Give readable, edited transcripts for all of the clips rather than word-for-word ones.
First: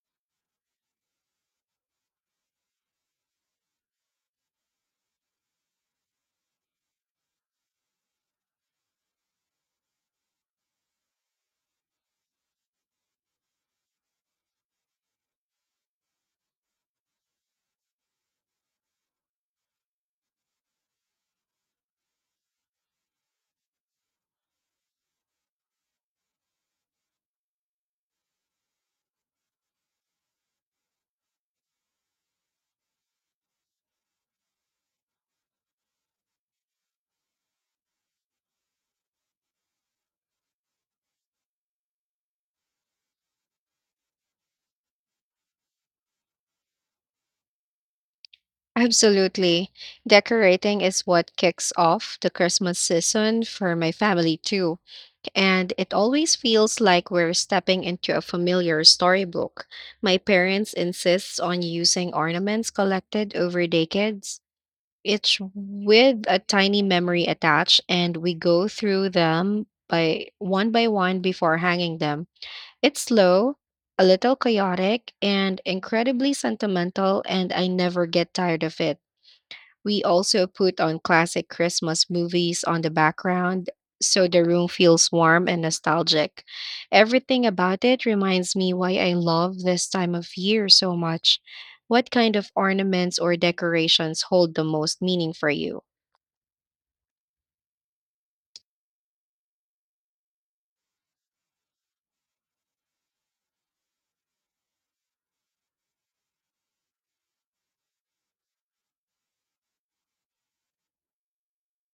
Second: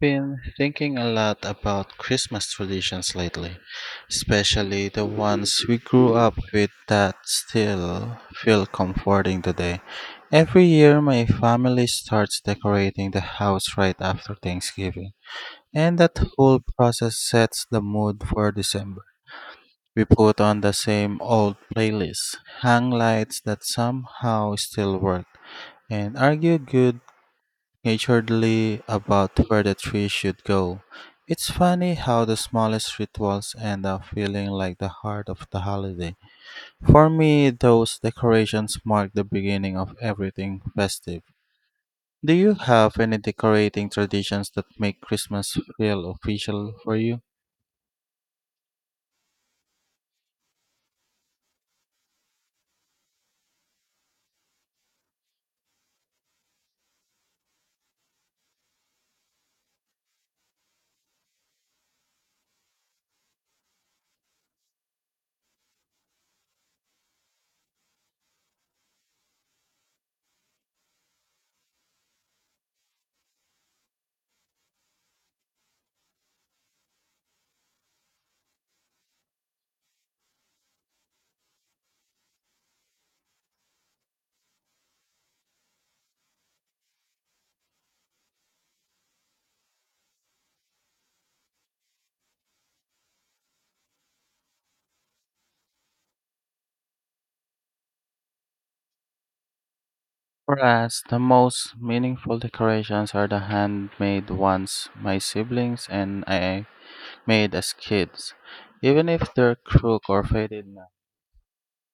Been thinking a lot about Christmas traditions lately, especially the ones we grew up with that still feel comforting today. Every year, my family starts decorating the house right after Thanksgiving, and that whole process sets the mood for December. We put on the same old playlists, hang lights that somehow still work, and argue good, naturally, about where the tree should go. It's funny how the smallest rituals end up feeling like the heart of the holiday. For me, those decorations mark the beginning of everything festive. Do you have any decorating traditions that make Christmas feel official for you? Absolutely. Decorating is what kicks off the Christmas season for my family, too. And it always feels like we're stepping into a familiar storybook. My parents insist on using ornaments collected over decades, each with a tiny memory attached, and we go through them by one before hanging them. It's slow, a little chaotic, and incredibly sentimental, and I never get tired of it. We also put on classic Christmas movies on the background so the room feels warm and nostalgic. Everything about it reminds me why I love this time of year so much. What kind of ornaments or decorations hold the most meaning for you? For us, the most meaningful decorations are the handmade ones my siblings and I made as kids, even if they're crook or faded now.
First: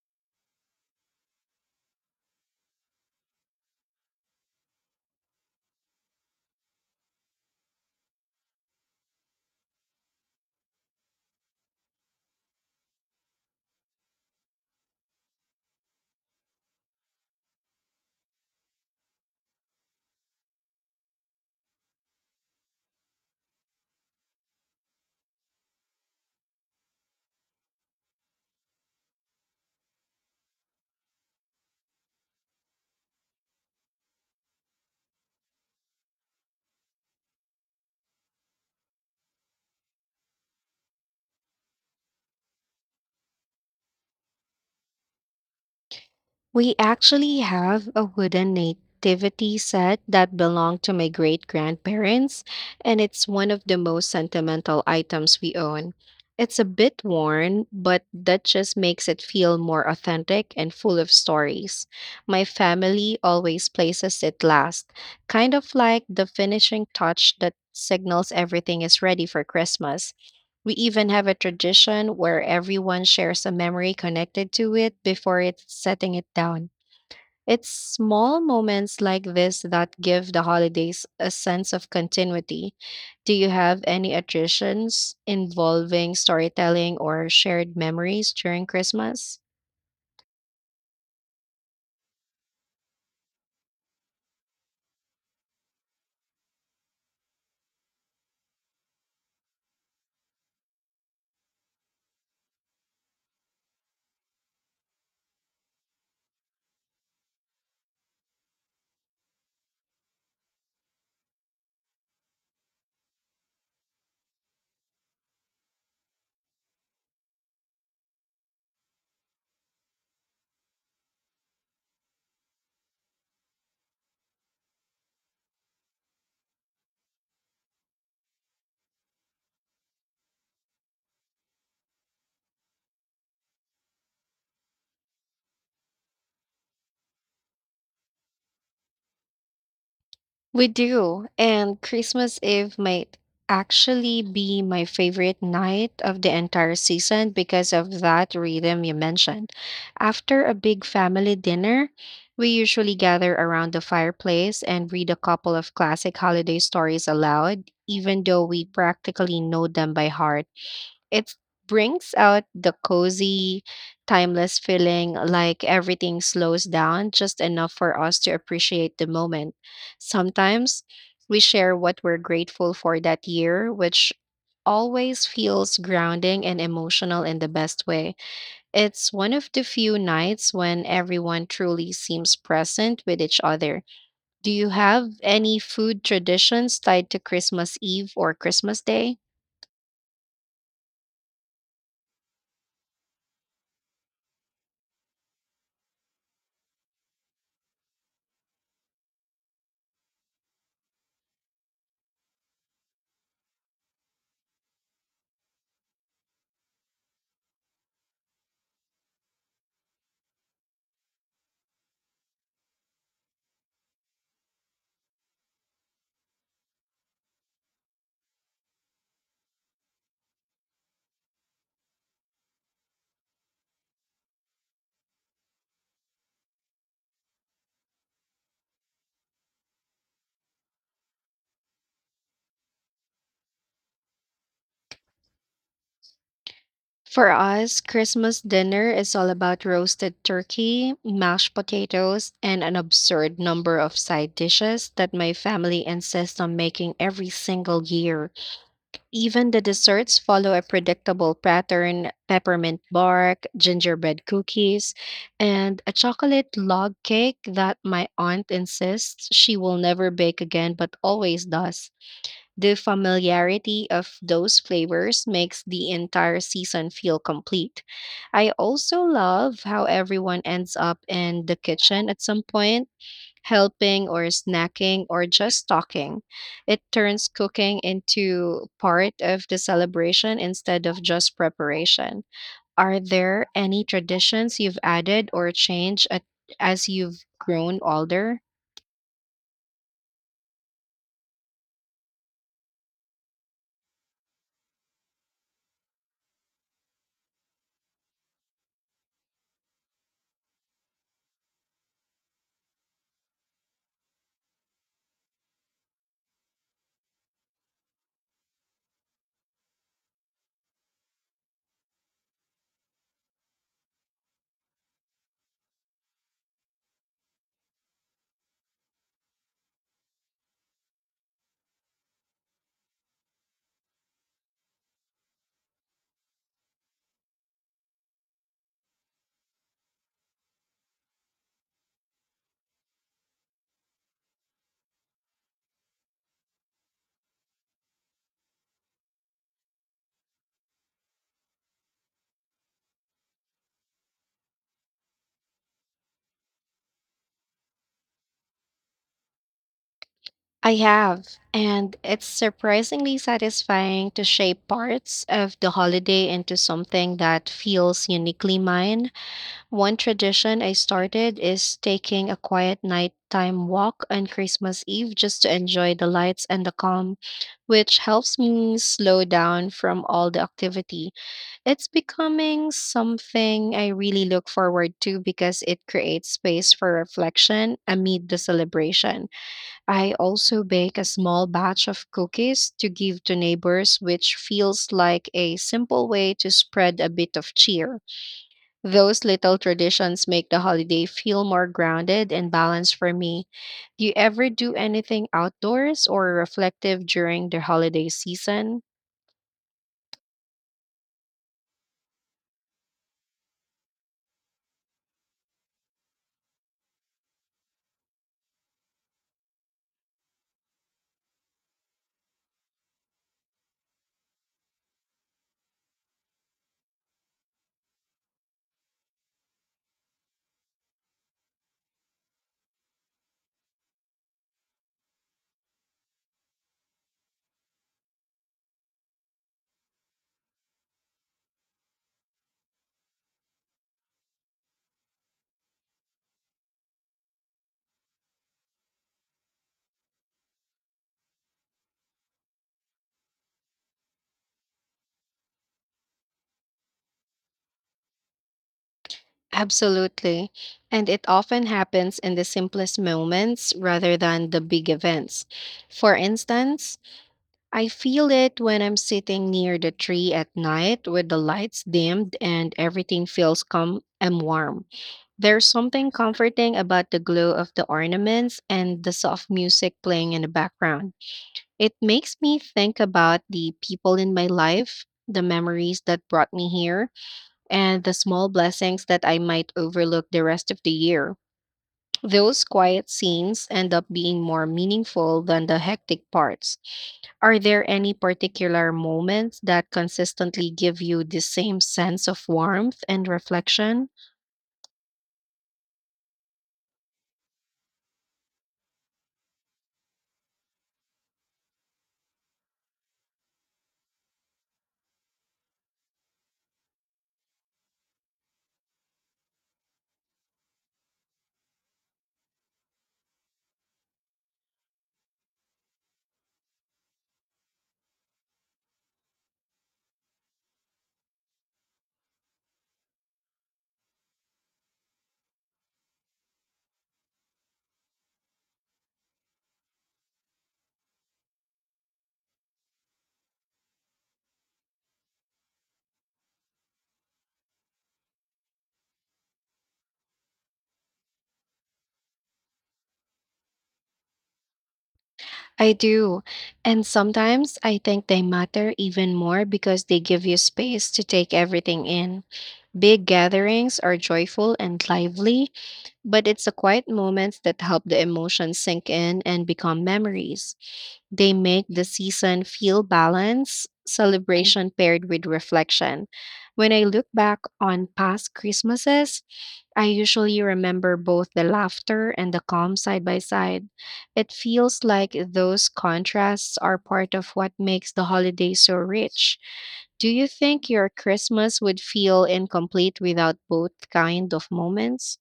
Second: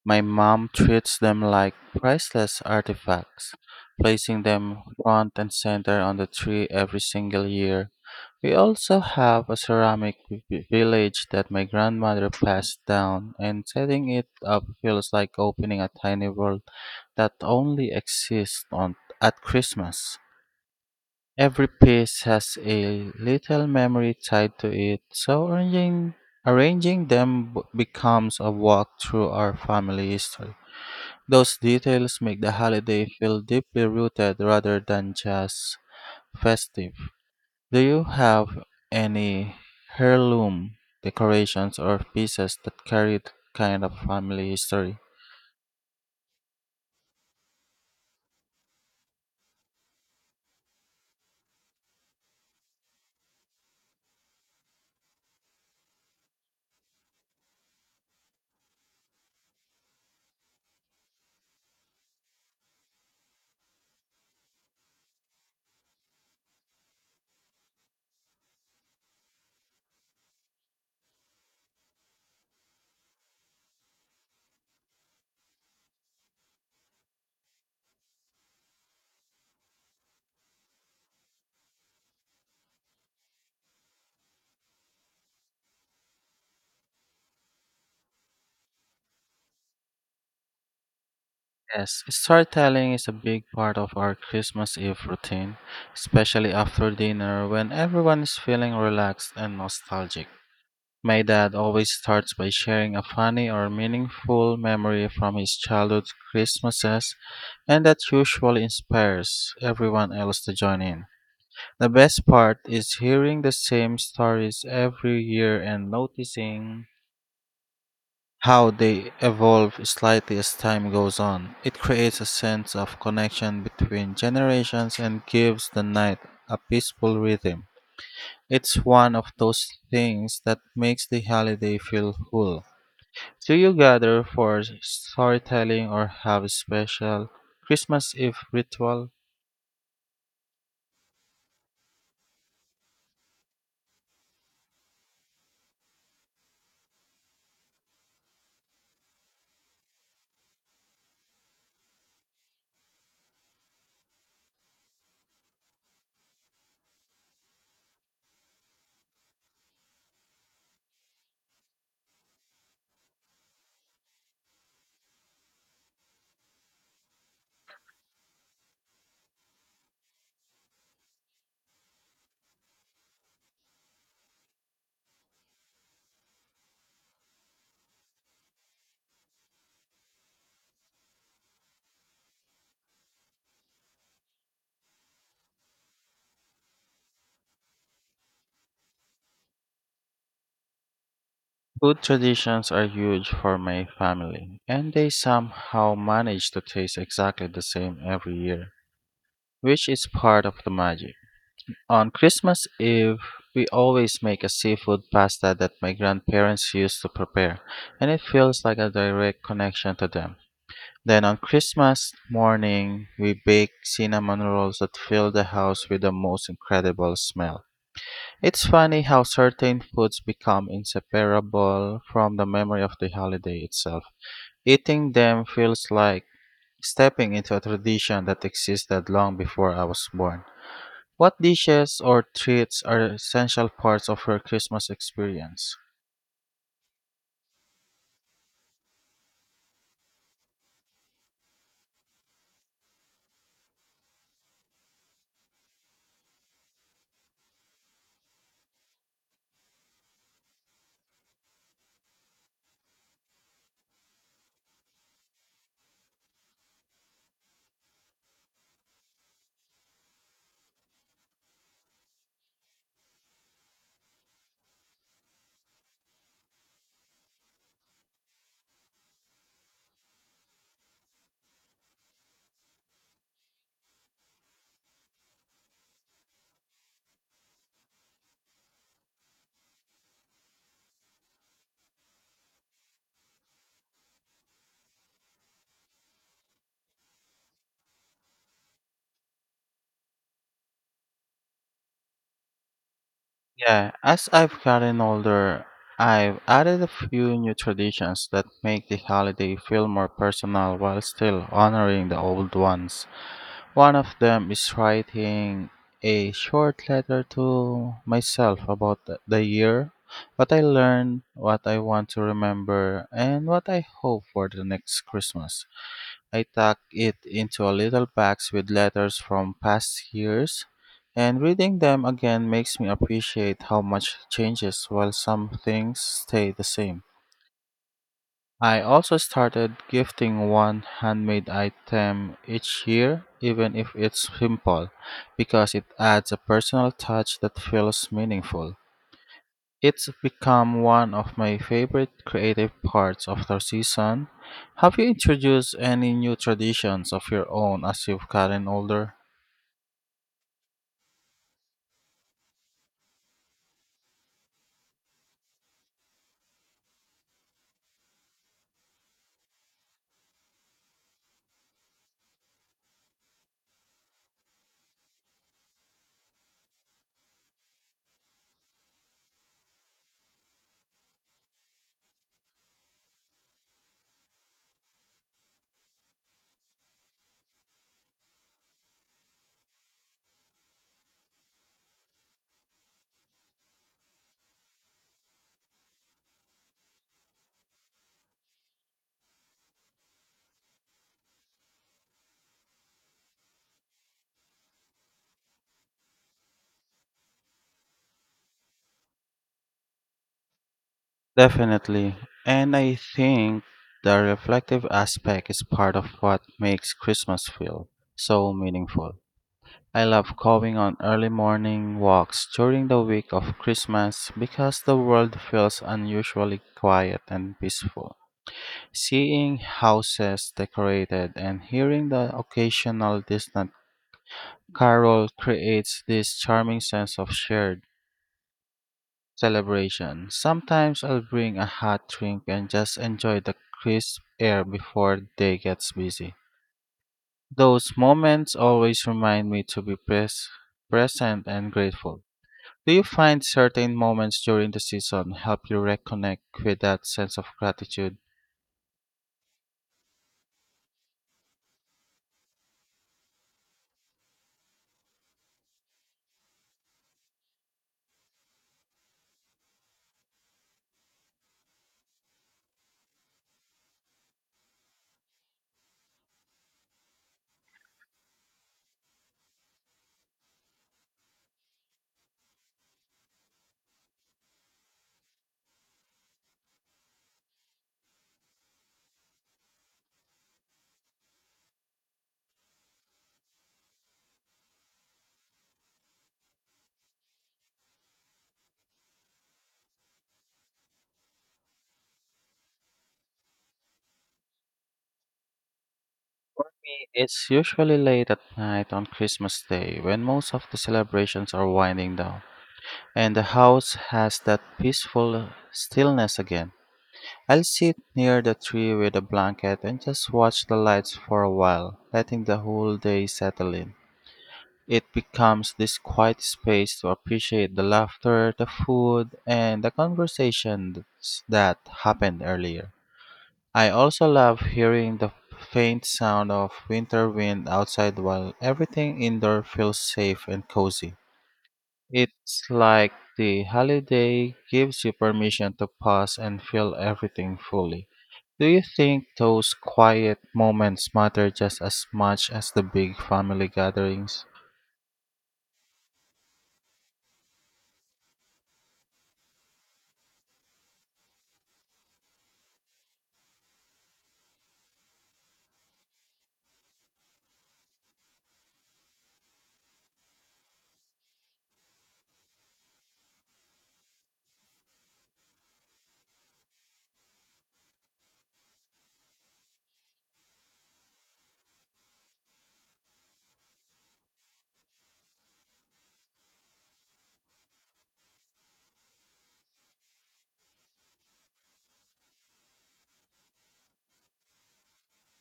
My mom treats them like priceless artifacts, placing them front and center on the tree every single year. We also have a ceramic village that my grandmother passed down, and setting it up feels like opening a tiny world that only exists on at Christmas. Every piece has a little memory tied to it, so arranging them becomes a walk through our family history. Those details make the holiday feel deeply rooted rather than just festive. Do you have any heirloom decorations or pieces that carry that kind of family history? We actually have a wooden nativity set that belonged to my great grandparents, and it's one of the most sentimental items we own. It's a bit worn, but that just makes it feel more authentic and full of stories. My family always places it last, kind of like the finishing touch that signals everything is ready for Christmas. We even have a tradition where everyone shares a memory connected to it before it's setting it down. It's small moments like this that give the holidays a sense of continuity. Do you have any traditions involving storytelling or shared memories during Christmas? Yes, storytelling is a big part of our Christmas Eve routine, especially after dinner when everyone is feeling relaxed and nostalgic. My dad always starts by sharing a funny or meaningful memory from his childhood Christmases, and that usually inspires everyone else to join in. The best part is hearing the same stories every year and noticing how they evolve slightly as time goes on. It creates a sense of connection between generations and gives the night a peaceful rhythm. It's one of those things that makes the holiday feel full. Do you gather for storytelling or have a special Christmas Eve ritual? We do, and Christmas Eve might actually be my favorite night of the entire season because of that rhythm you mentioned. After a big family dinner, we usually gather around the fireplace and read a couple of classic holiday stories aloud, even though we practically know them by heart. It brings out the cozy, timeless feeling like everything slows down just enough for us to appreciate the moment. Sometimes we share what we're grateful for that year, which always feels grounding and emotional in the best way. It's one of the few nights when everyone truly seems present with each other. Do you have any food traditions tied to Christmas Eve or Christmas Day? Food traditions are huge for my family, and they somehow manage to taste exactly the same every year, which is part of the magic. On Christmas Eve, we always make a seafood pasta that my grandparents used to prepare, and it feels like a direct connection to them. Then on Christmas morning, we bake cinnamon rolls that fill the house with the most incredible smell. It's funny how certain foods become inseparable from the memory of the holiday itself. Eating them feels like stepping into a tradition that existed long before I was born. What dishes or treats are essential parts of your Christmas experience? For us, Christmas dinner is all about roasted turkey, mashed potatoes, and an absurd number of side dishes that my family insists on making every single year. Even the desserts follow a predictable pattern: peppermint bark, gingerbread cookies, and a chocolate log cake that my aunt insists she will never bake again but always does. The familiarity of those flavors makes the entire season feel complete. I also love how everyone ends up in the kitchen at some point, helping or snacking or just talking. It turns cooking into part of the celebration instead of just preparation. Are there any traditions you've added or changed at, as you've grown older? Yeah, as I've gotten older, I've added a few new traditions that make the holiday feel more personal while still honoring the old ones. One of them is writing a short letter to myself about the year, what I learned, what I want to remember, and what I hope for the next Christmas. I tuck it into a little box with letters from past years, and reading them again makes me appreciate how much changes while some things stay the same. I also started gifting one handmade item each year, even if it's simple, because it adds a personal touch that feels meaningful. It's become one of my favorite creative parts of the season. Have you introduced any new traditions of your own as you've gotten older? I have, and it's surprisingly satisfying to shape parts of the holiday into something that feels uniquely mine. One tradition I started is taking a quiet nighttime walk on Christmas Eve just to enjoy the lights and the calm, which helps me slow down from all the activity. It's becoming something I really look forward to because it creates space for reflection amid the celebration. I also bake a small batch of cookies to give to neighbors, which feels like a simple way to spread a bit of cheer. Those little traditions make the holiday feel more grounded and balanced for me. Do you ever do anything outdoors or reflective during the holiday season? Definitely. And I think the reflective aspect is part of what makes Christmas feel so meaningful. I love going on early morning walks during the week of Christmas because the world feels unusually quiet and peaceful. Seeing houses decorated and hearing the occasional distant carol creates this charming sense of shared celebration. Sometimes I'll bring a hot drink and just enjoy the crisp air before the day gets busy. Those moments always remind me to be present and grateful. Do you find certain moments during the season help you reconnect with that sense of gratitude? Absolutely. And it often happens in the simplest moments rather than the big events. For instance, I feel it when I'm sitting near the tree at night with the lights dimmed and everything feels calm and warm. There's something comforting about the glow of the ornaments and the soft music playing in the background. It makes me think about the people in my life, the memories that brought me here, and the small blessings that I might overlook the rest of the year. Those quiet scenes end up being more meaningful than the hectic parts. Are there any particular moments that consistently give you the same sense of warmth and reflection? It's usually late at night on Christmas Day when most of the celebrations are winding down, and the house has that peaceful stillness again. I'll sit near the tree with a blanket and just watch the lights for a while, letting the whole day settle in. It becomes this quiet space to appreciate the laughter, the food, and the conversations that happened earlier. I also love hearing the faint sound of winter wind outside while everything indoor feels safe and cozy. It's like the holiday gives you permission to pause and feel everything fully. Do you think those quiet moments matter just as much as the big family gatherings? I do. And sometimes I think they matter even more because they give you space to take everything in. Big gatherings are joyful and lively, but it's the quiet moments that help the emotions sink in and become memories. They make the season feel balanced, celebration paired with reflection. When I look back on past Christmases, I usually remember both the laughter and the calm side by side. It feels like those contrasts are part of what makes the holiday so rich. Do you think your Christmas would feel incomplete without both kind of moments?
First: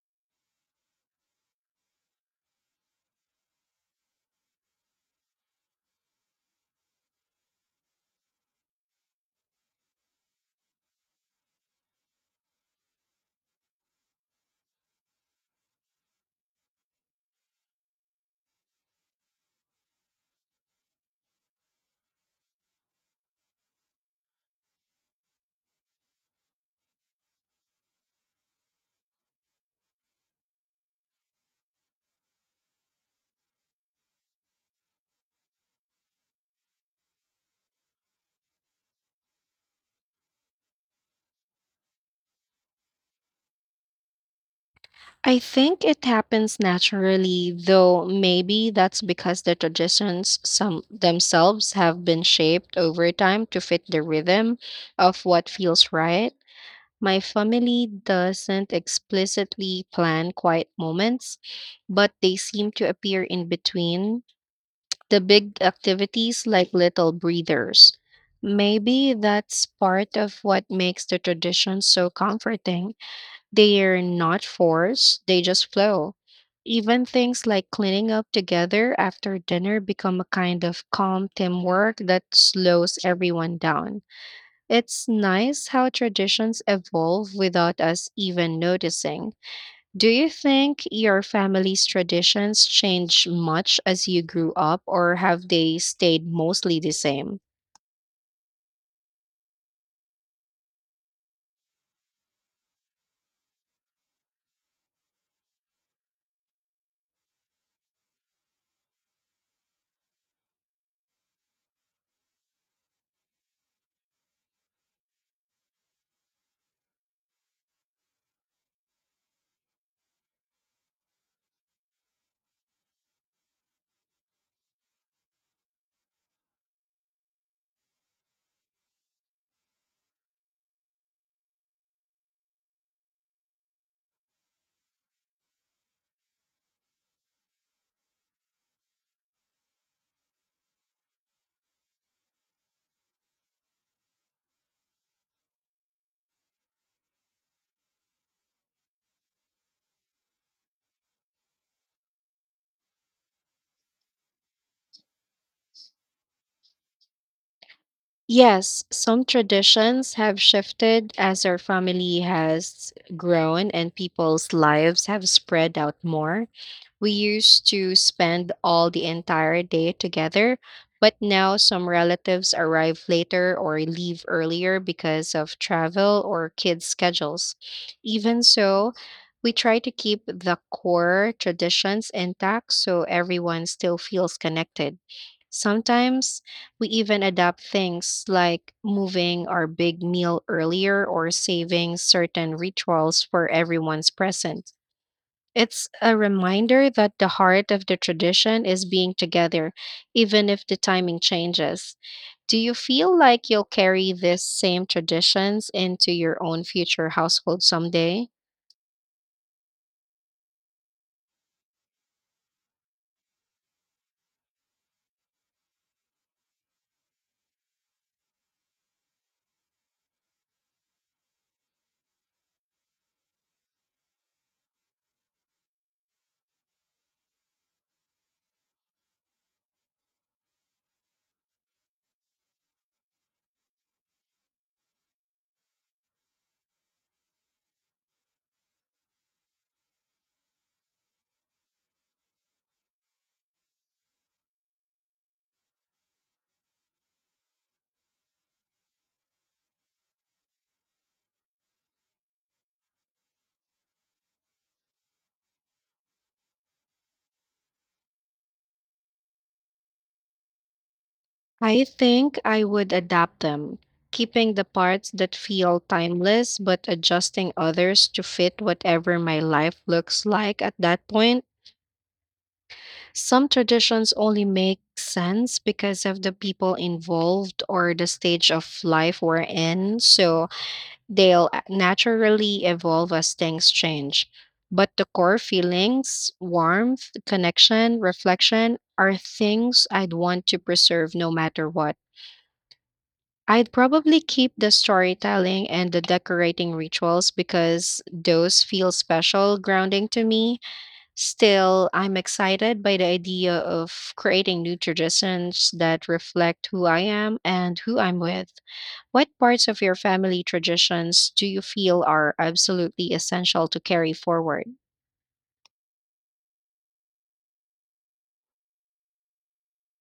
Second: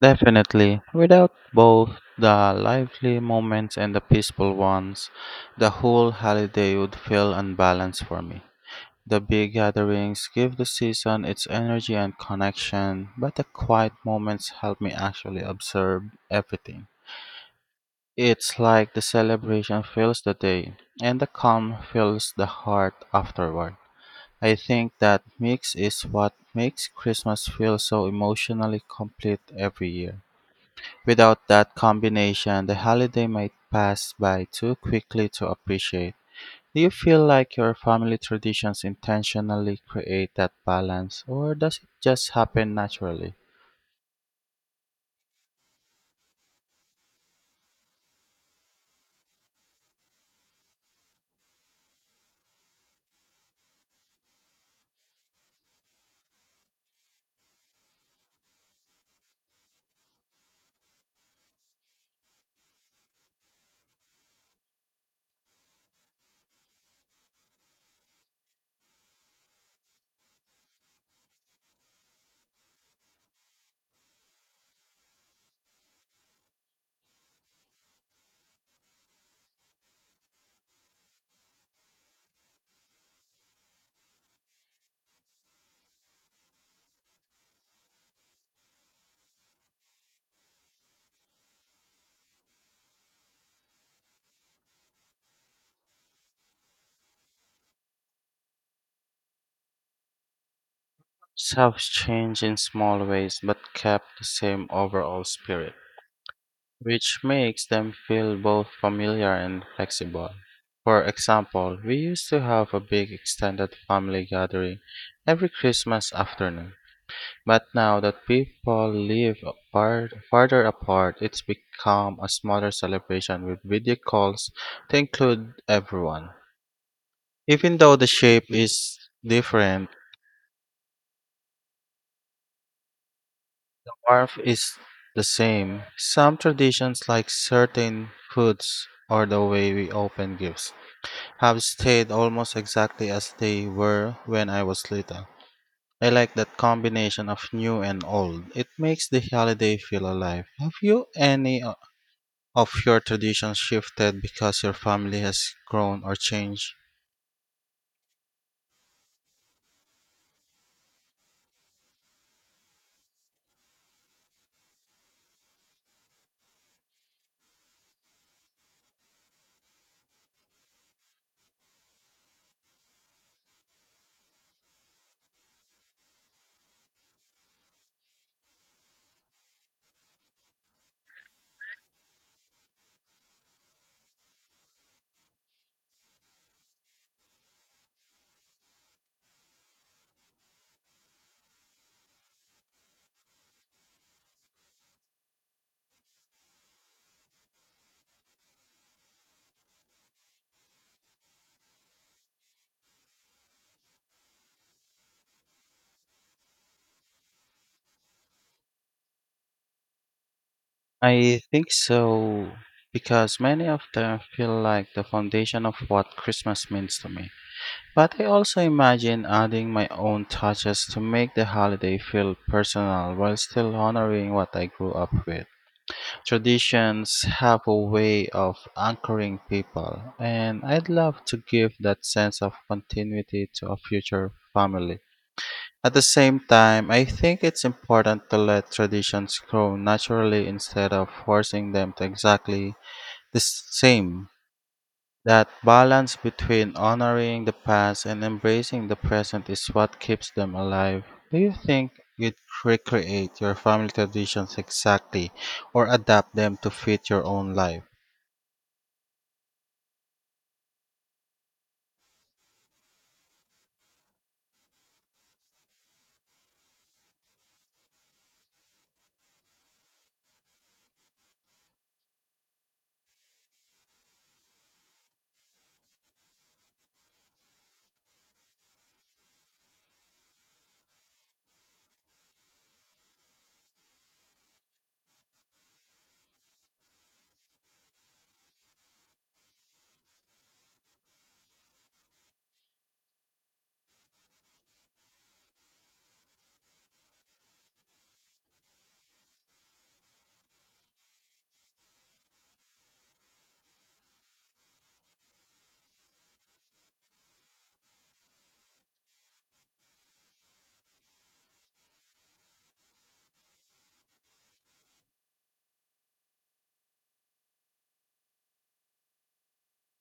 Definitely. Without both the lively moments and the peaceful ones, the whole holiday would feel unbalanced for me. The big gatherings give the season its energy and connection, but the quiet moments help me actually observe everything. It's like the celebration fills the day, and the calm fills the heart afterward. I think that mix is what makes Christmas feel so emotionally complete every year. Without that combination, the holiday might pass by too quickly to appreciate. Do you feel like your family traditions intentionally create that balance, or does it just happen naturally? I think it happens naturally, though maybe that's because the traditions some themselves have been shaped over time to fit the rhythm of what feels right. My family doesn't explicitly plan quiet moments, but they seem to appear in between the big activities like little breathers. Maybe that's part of what makes the tradition so comforting. They're not forced, they just flow. Even things like cleaning up together after dinner become a kind of calm teamwork that slows everyone down. It's nice how traditions evolve without us even noticing. Do you think your family's traditions changed much as you grew up, or have they stayed mostly the same? Some change in small ways but kept the same overall spirit, which makes them feel both familiar and flexible. For example, we used to have a big extended family gathering every Christmas afternoon. But now that people live apart, farther apart, it's become a smaller celebration with video calls to include everyone. Even though the shape is different, warmth is the same. Some traditions, like certain foods or the way we open gifts, have stayed almost exactly as they were when I was little. I like that combination of new and old. It makes the holiday feel alive. Have you any Of your traditions shifted because your family has grown or changed? Yes, some traditions have shifted as our family has grown and people's lives have spread out more. We used to spend all the entire day together, but now some relatives arrive later or leave earlier because of travel or kids' schedules. Even so, we try to keep the core traditions intact so everyone still feels connected. Sometimes we even adapt things like moving our big meal earlier or saving certain rituals for everyone's present. It's a reminder that the heart of the tradition is being together, even if the timing changes. Do you feel like you'll carry these same traditions into your own future household someday? I think so, because many of them feel like the foundation of what Christmas means to me. But I also imagine adding my own touches to make the holiday feel personal while still honoring what I grew up with. Traditions have a way of anchoring people, and I'd love to give that sense of continuity to a future family. At the same time, I think it's important to let traditions grow naturally instead of forcing them to exactly the same. That balance between honoring the past and embracing the present is what keeps them alive. Do you think you'd recreate your family traditions exactly or adapt them to fit your own life? I think I would adapt them, keeping the parts that feel timeless but adjusting others to fit whatever my life looks like at that point. Some traditions only make sense because of the people involved or the stage of life we're in, so naturally evolve as things change. But the core feelings, warmth, connection, reflection, are things I'd want to preserve no matter what. I'd probably keep the storytelling and the decorating rituals because those feel special, grounding to me. Still, I'm excited by the idea of creating new traditions that reflect who I am and who I'm with. What parts of your family traditions do you feel are absolutely essential to carry forward?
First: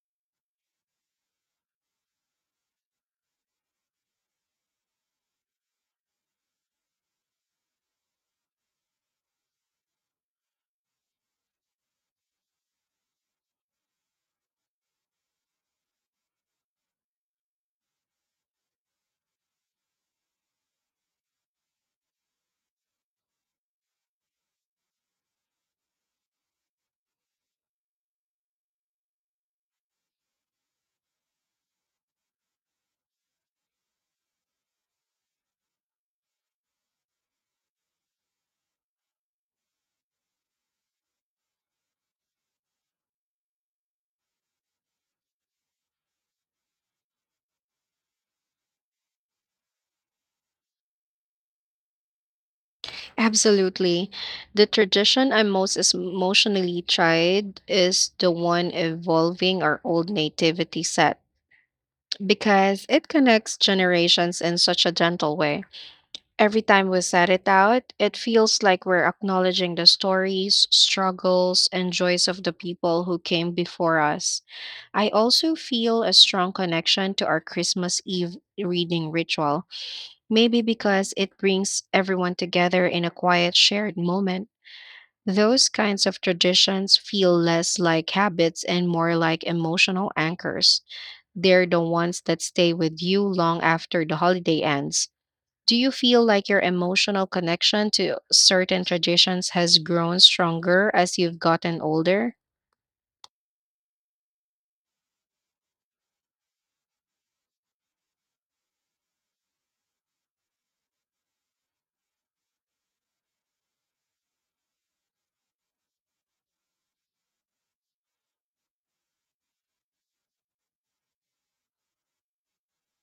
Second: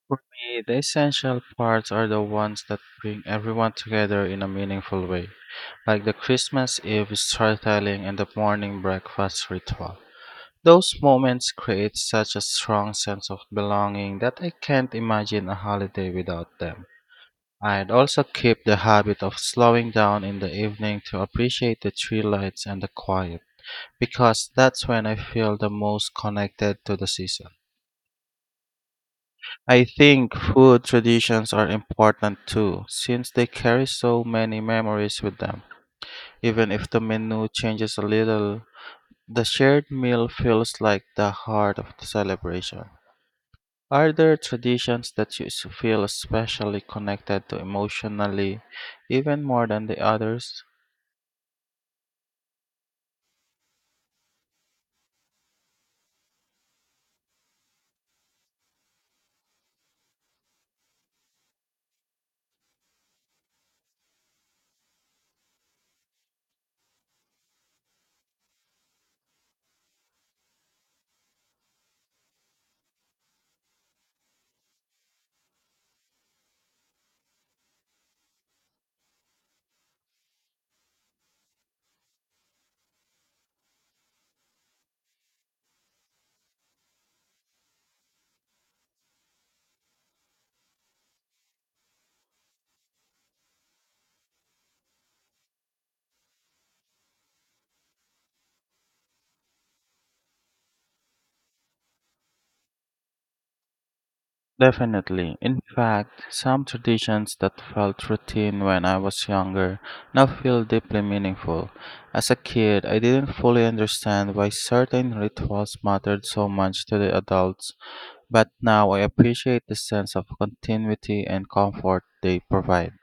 For me, the essential parts are the ones that bring everyone together in a meaningful way, like the Christmas Eve storytelling and the morning breakfast ritual. Those moments create such a strong sense of belonging that I can't imagine a holiday without them. I'd also keep the habit of slowing down in the evening to appreciate the tree lights and the quiet, because that's when I feel the most connected to the season. I think food traditions are important too, since they carry so many memories with them. Even if the menu changes a little, the shared meal feels like the heart of the celebration. Are there traditions that you feel especially connected to emotionally, even more than the others? Absolutely. The tradition emotionally tried is the one involving our old nativity set, because it connects generations in such a gentle way. Every time we set it out, it feels like we're acknowledging the stories, struggles, and joys of the people who came before us. I also feel a strong connection to our Christmas Eve reading ritual, maybe because it brings everyone together in a quiet, shared moment. Those kinds of traditions feel less like habits and more like emotional anchors. They're the ones that stay with you long after the holiday ends. Do you feel like your emotional connection to certain traditions has grown stronger as you've gotten older? Definitely. In fact, some traditions that felt routine when I was younger now feel deeply meaningful. As a kid, I didn't fully understand why certain rituals mattered so much to the adults, but now I appreciate the sense of continuity and comfort they provide.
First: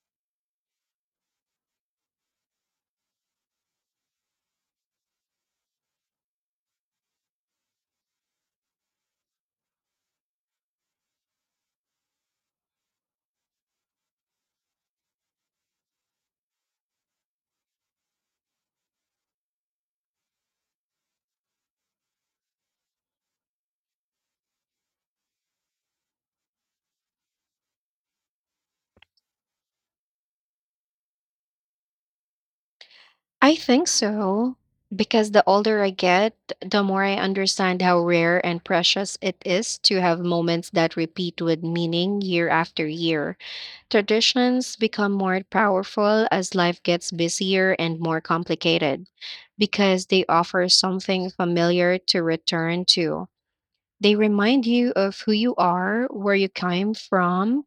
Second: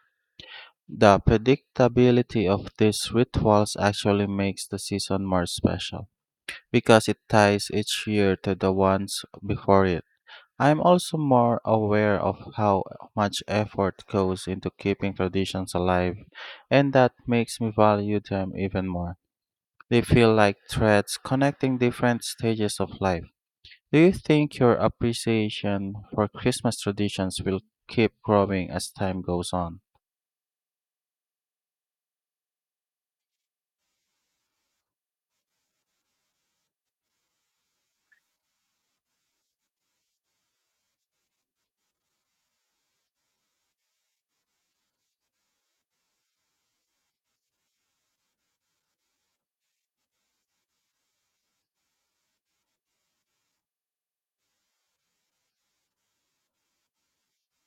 The predictability of these rituals actually makes the season more special because it ties each year to the ones before it. I am also more aware of how much effort goes into keeping traditions alive, and that makes me value them even more. They feel like threads connecting different stages of life. Do you think your appreciation for Christmas traditions will keep growing as time goes on? I think so. Because the older I get, the more I understand how rare and precious it is to have moments that repeat with meaning year after year. Traditions become more powerful as life gets busier and more complicated because they offer something familiar to return to. They remind you of who you are, where you came from,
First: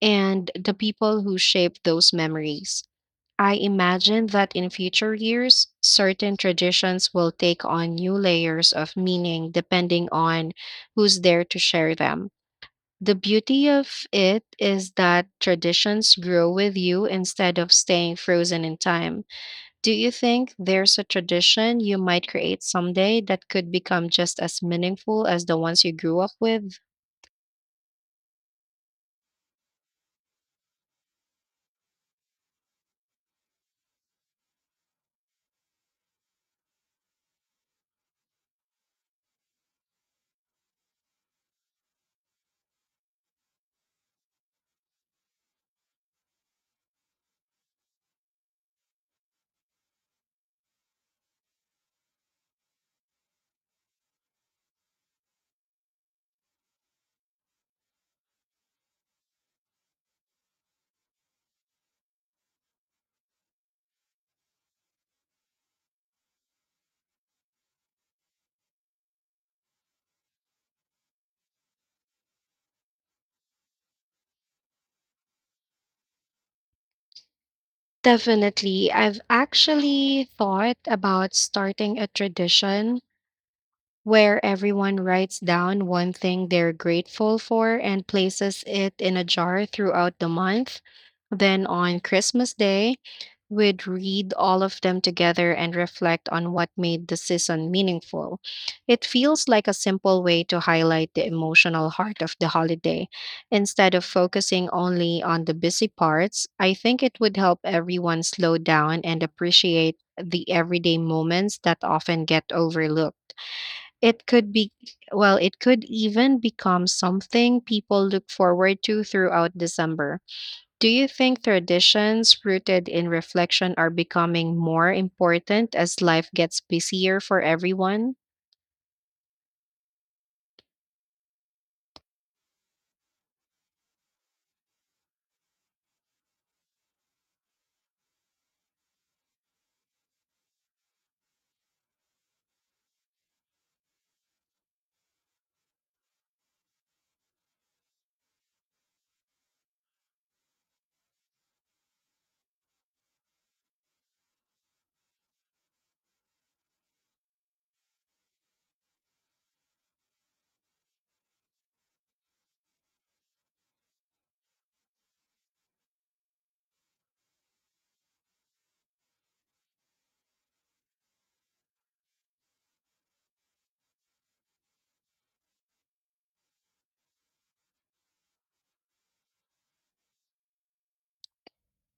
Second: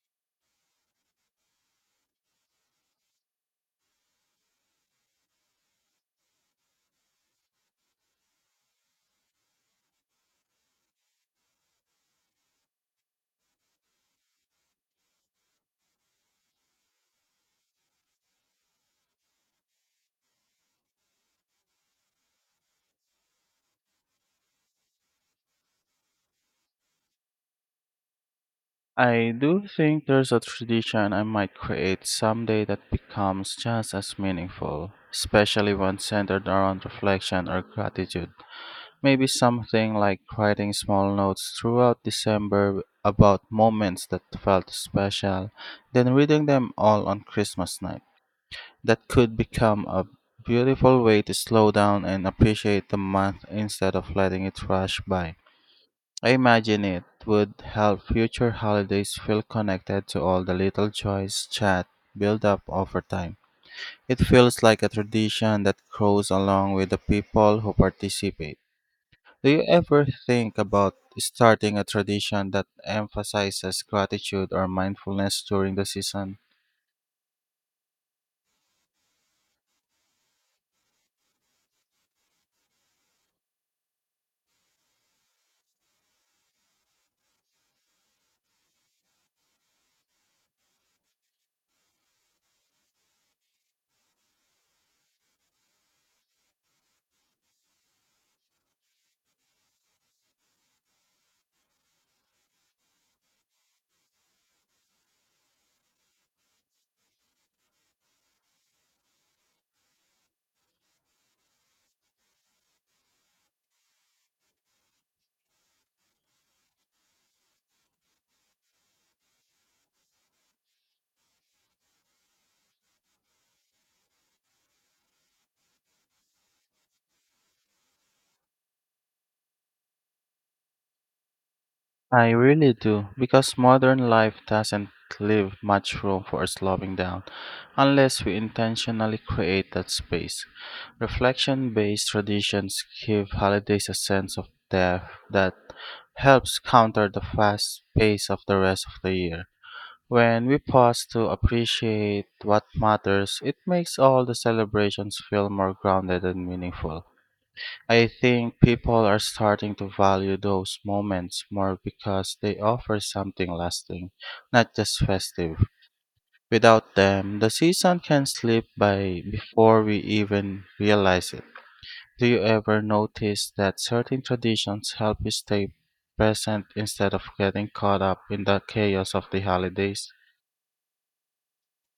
and the people who shaped those memories. I imagine that in future years, certain traditions will take on new layers of meaning depending on who's there to share them. The beauty of it is that traditions grow with you instead of staying frozen in time. Do you think there's a tradition you might create someday that could become just as meaningful as the ones you grew up with? I do think there's a tradition I might create someday that becomes just as meaningful, especially one centered around reflection or gratitude. Maybe something like writing small notes throughout December about moments that felt special, then reading them all on Christmas night. That could become a beautiful way to slow down and appreciate the month instead of letting it rush by. I imagine it would help future holidays feel connected to all the little joys chat build up over time. It feels like a tradition that grows along with the people who participate. Do you ever think about starting a tradition that emphasizes gratitude or mindfulness during the season? Definitely. I've actually thought about starting a tradition where everyone writes down one thing they're grateful for and places it in a jar throughout the month. Then on Christmas Day, we'd read all of them together and reflect on what made the season meaningful. It feels like a simple way to highlight the emotional heart of the holiday. Instead of focusing only on the busy parts, I think it would help everyone slow down and appreciate the everyday moments that often get overlooked. It could be, well, it could even become something people look forward to throughout December. Do you think traditions rooted in reflection are becoming more important as life gets busier for everyone? I really do, because modern life doesn't leave much room for slowing down unless we intentionally create that space. Reflection based traditions give holidays a sense of depth that helps counter the fast pace of the rest of the year. When we pause to appreciate what matters, it makes all the celebrations feel more grounded and meaningful. I think people are starting to value those moments more because they offer something lasting, not just festive. Without them, the season can slip by before we even realize it. Do you ever notice that certain traditions help you stay present instead of getting caught up in the chaos of the holidays?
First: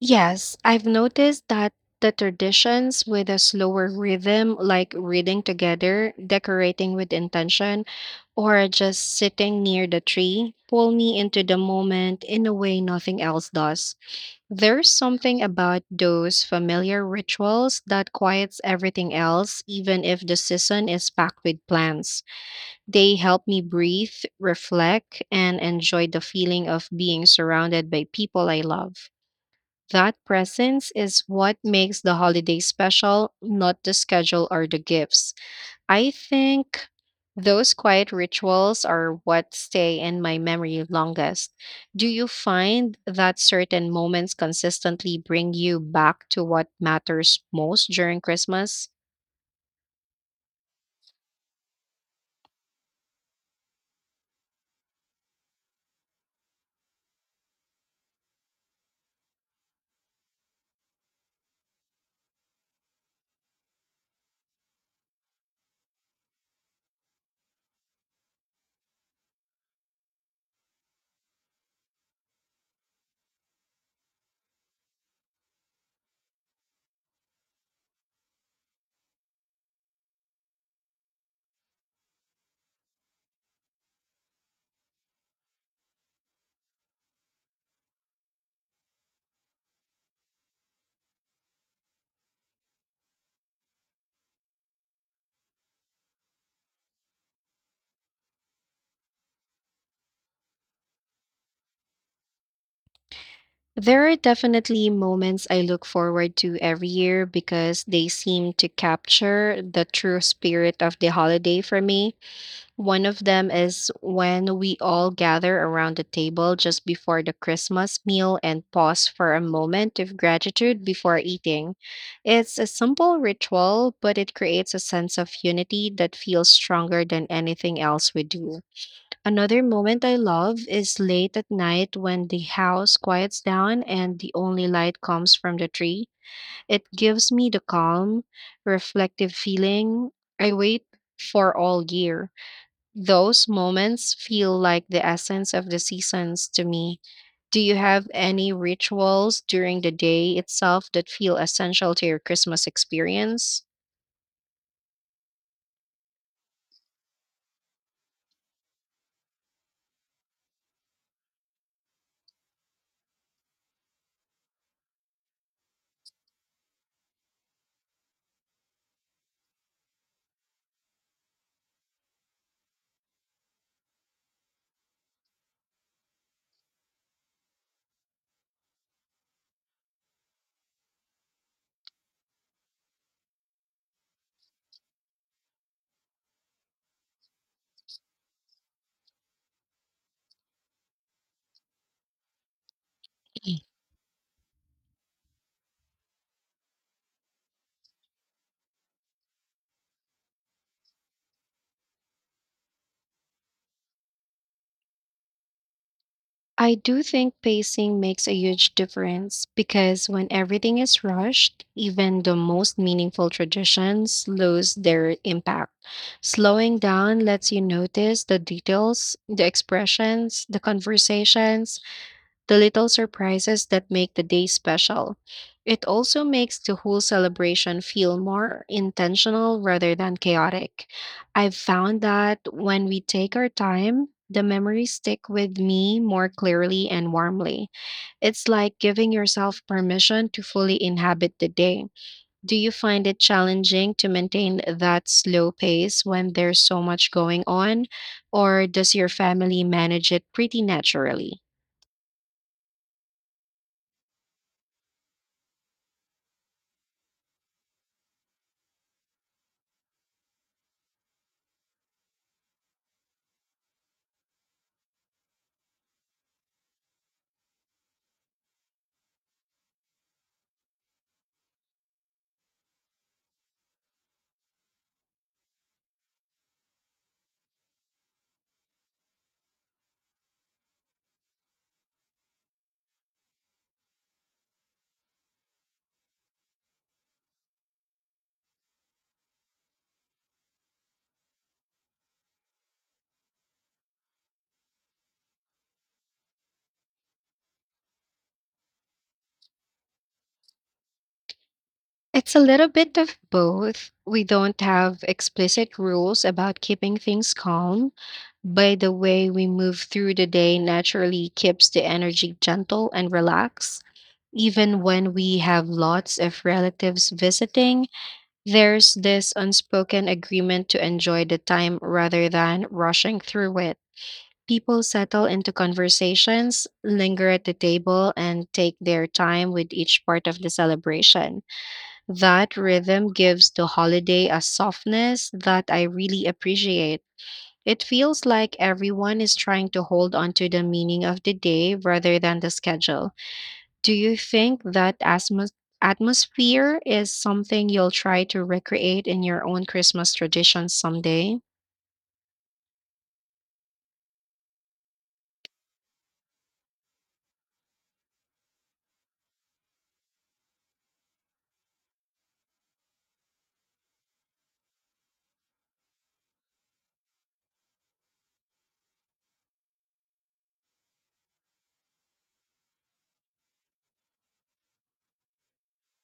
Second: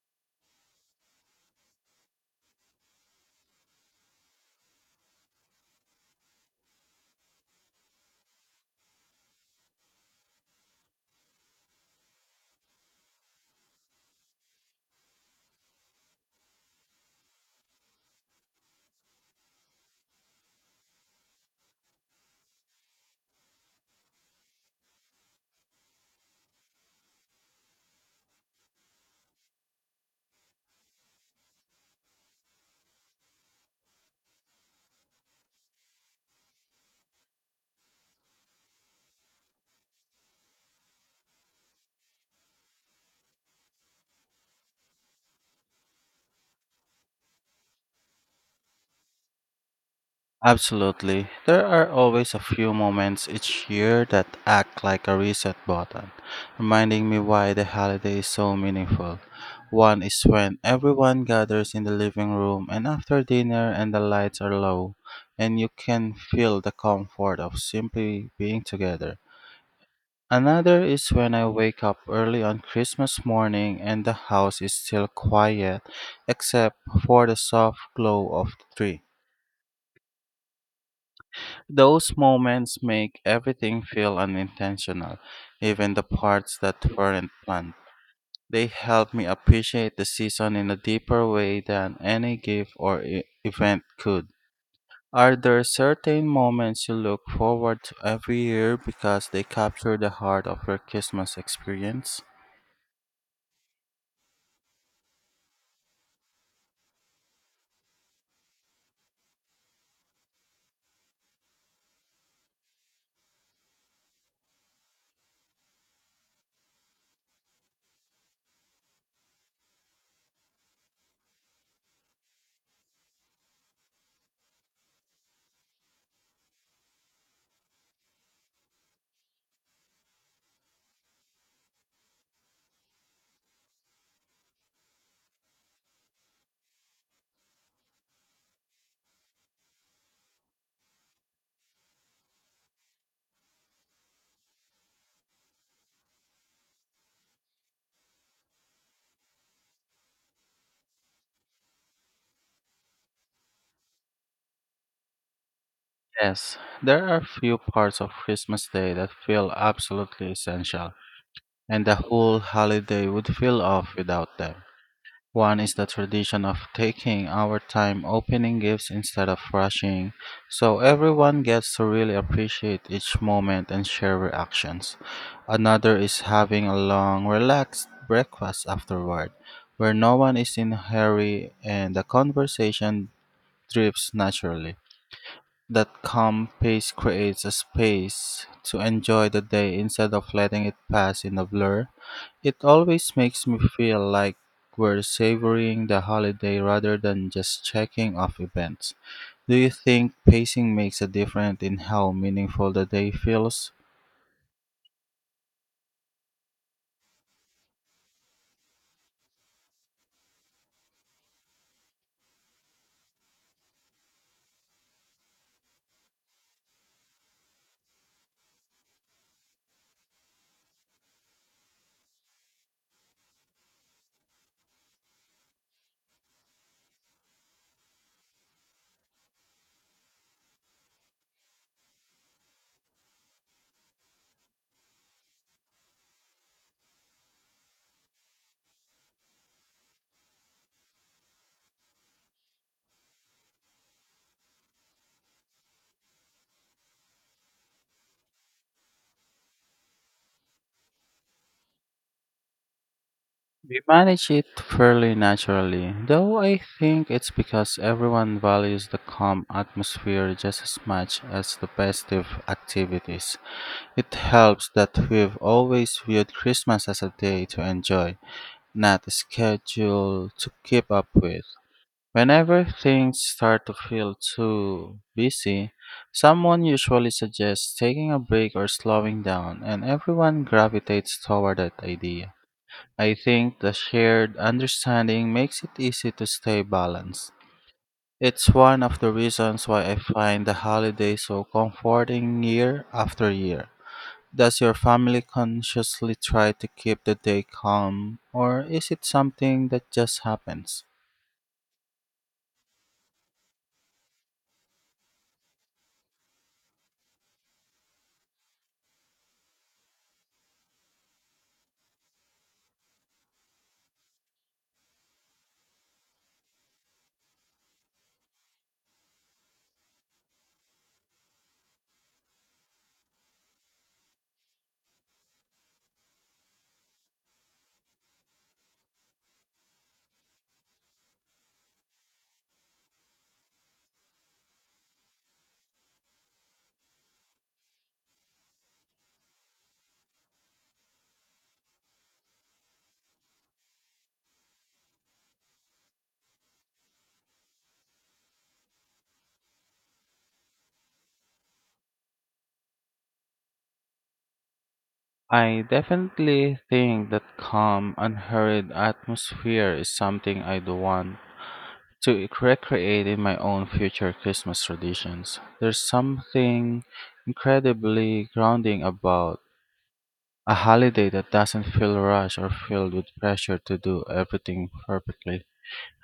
Yes, I've noticed that the traditions with a slower rhythm, like reading together, decorating with intention, or just sitting near the tree, pull me into the moment in a way nothing else does. There's something about those familiar rituals that quiets everything else, even if the season is packed with plans. They help me breathe, reflect, and enjoy the feeling of being surrounded by people I love. That presence is what makes the holiday special, not the schedule or the gifts. I think those quiet rituals are what stay in my memory longest. Do you find that certain moments consistently bring you back to what matters most during Christmas? Absolutely. There are always a few moments each year that act like a reset button, reminding me why the holiday is so meaningful. One is when everyone gathers in the living room and after dinner and the lights are low, and you can feel the comfort of simply being together. Another is when I wake up early on Christmas morning and the house is still quiet except for the soft glow of the tree. Those moments make everything feel unintentional, even the parts that weren't planned. They help me appreciate the season in a deeper way than any gift or event could. Are there certain moments you look forward to every year because they capture the heart of your Christmas experience? There are definitely moments I look forward to every year because they seem to capture the true spirit of the holiday for me. One of them is when we all gather around the table just before the Christmas meal and pause for a moment of gratitude before eating. It's a simple ritual, but it creates a sense of unity that feels stronger than anything else we do. Another moment I love is late at night when the house quiets down and the only light comes from the tree. It gives me the calm, reflective feeling I wait for all year. Those moments feel like the essence of the seasons to me. Do you have any rituals during the day itself that feel essential to your Christmas experience? Yes, there are few parts of Christmas Day that feel absolutely essential, and the whole holiday would feel off without them. One is the tradition of taking our time opening gifts instead of rushing, so everyone gets to really appreciate each moment and share reactions. Another is having a long, relaxed breakfast afterward, where no one is in a hurry and the conversation drifts naturally. That calm pace creates a space to enjoy the day instead of letting it pass in a blur. It always makes Mm. me feel like we're savoring the holiday rather than just checking off events. Do you think pacing makes a difference in how meaningful the day feels? I do think pacing makes a huge difference because when everything is rushed, even the most meaningful traditions lose their impact. Slowing down lets you notice the details, the expressions, the conversations, the little surprises that make the day special. It also makes the whole celebration feel more intentional rather than chaotic. I've found that when we take our time, the memories stick with me more clearly and warmly. It's like giving yourself permission to fully inhabit the day. Do you find it challenging to maintain that slow pace when there's so much going on, or does your family manage it pretty naturally? We manage it fairly naturally, though I think it's because everyone values the calm atmosphere just as much as the festive activities. It helps that we've always viewed Christmas as a day to enjoy, not a schedule to keep up with. Whenever things start to feel too busy, someone usually suggests taking a break or slowing down, and everyone gravitates toward that idea. I think the shared understanding makes it easy to stay balanced. It's one of the reasons why I find the holiday so comforting year after year. Does your family consciously try to keep the day calm, or is it something that just happens? It's a little bit of both. We don't have explicit rules about keeping things calm, but the way we move through the day naturally keeps the energy gentle and relaxed. Even when we have lots of relatives visiting, there's this unspoken agreement to enjoy the time rather than rushing through it. People settle into conversations, linger at the table, and take their time with each part of the celebration. That rhythm gives the holiday a softness that I really appreciate. It feels like everyone is trying to hold on to the meaning of the day rather than the schedule. Do you think that atmosphere is something you'll try to recreate in your own Christmas traditions someday? I definitely think that calm, unhurried atmosphere is something I'd want to recreate in my own future Christmas traditions. There's something incredibly grounding about a holiday that doesn't feel rushed or filled with pressure to do everything perfectly.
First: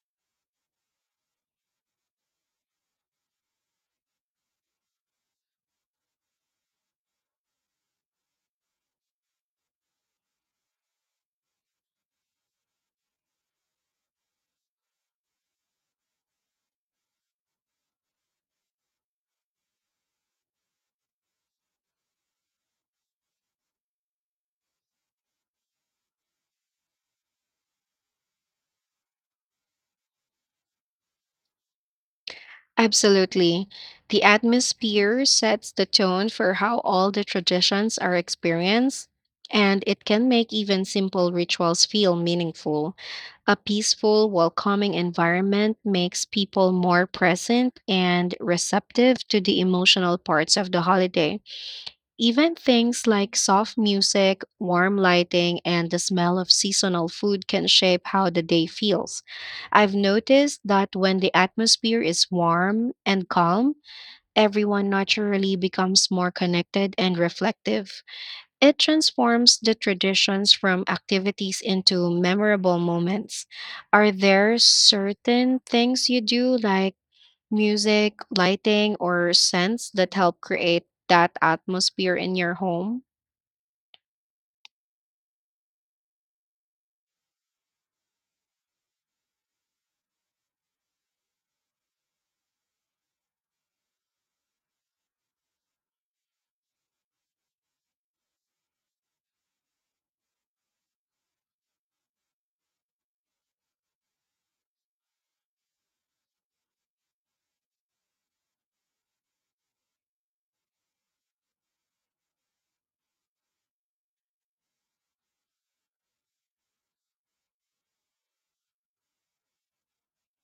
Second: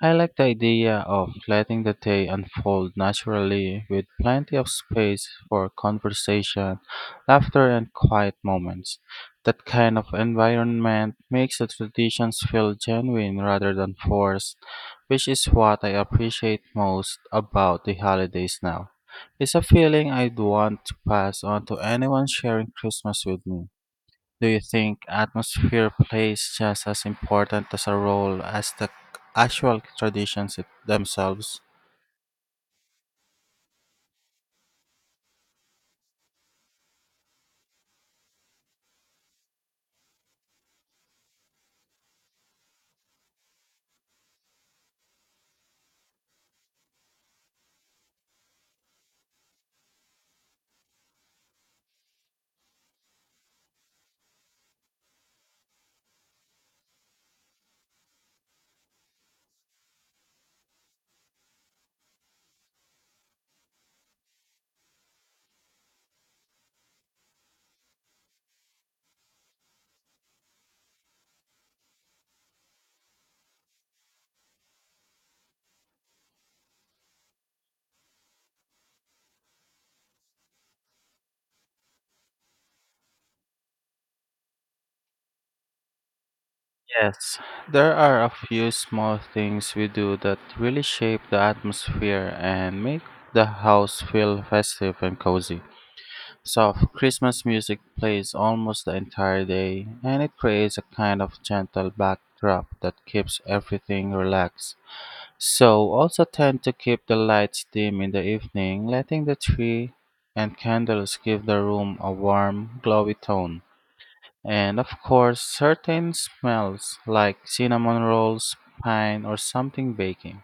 I like the idea of letting the day unfold naturally with plenty of space for conversation, laughter, and quiet moments. That kind of environment makes the traditions feel genuine rather than forced, which is what I appreciate most about the holidays now. It's a feeling I'd want to pass on to anyone sharing Christmas with me. Do you think atmosphere plays just as important as a role as the actual traditions themselves? Absolutely. The atmosphere sets the tone for how all the traditions are experienced, and it can make even simple rituals feel meaningful. A peaceful, welcoming environment makes people more present and receptive to the emotional parts of the holiday. Even things like soft music, warm lighting, and the smell of seasonal food can shape how the day feels. I've noticed that when the atmosphere is warm and calm, everyone naturally becomes more connected and reflective. It transforms the traditions from activities into memorable moments. Are there certain things you do, like music, lighting, or scents that help create that atmosphere in your home? Yes, there are a few small things we do that really shape the atmosphere and make the house feel festive and cozy. Soft Christmas music plays almost the entire day, and it creates a kind of gentle backdrop that keeps everything relaxed. So also tend to keep the lights dim in the evening, letting the tree and candles give the room a warm, glowy tone. And of course, certain smells like cinnamon rolls, pine, or something baking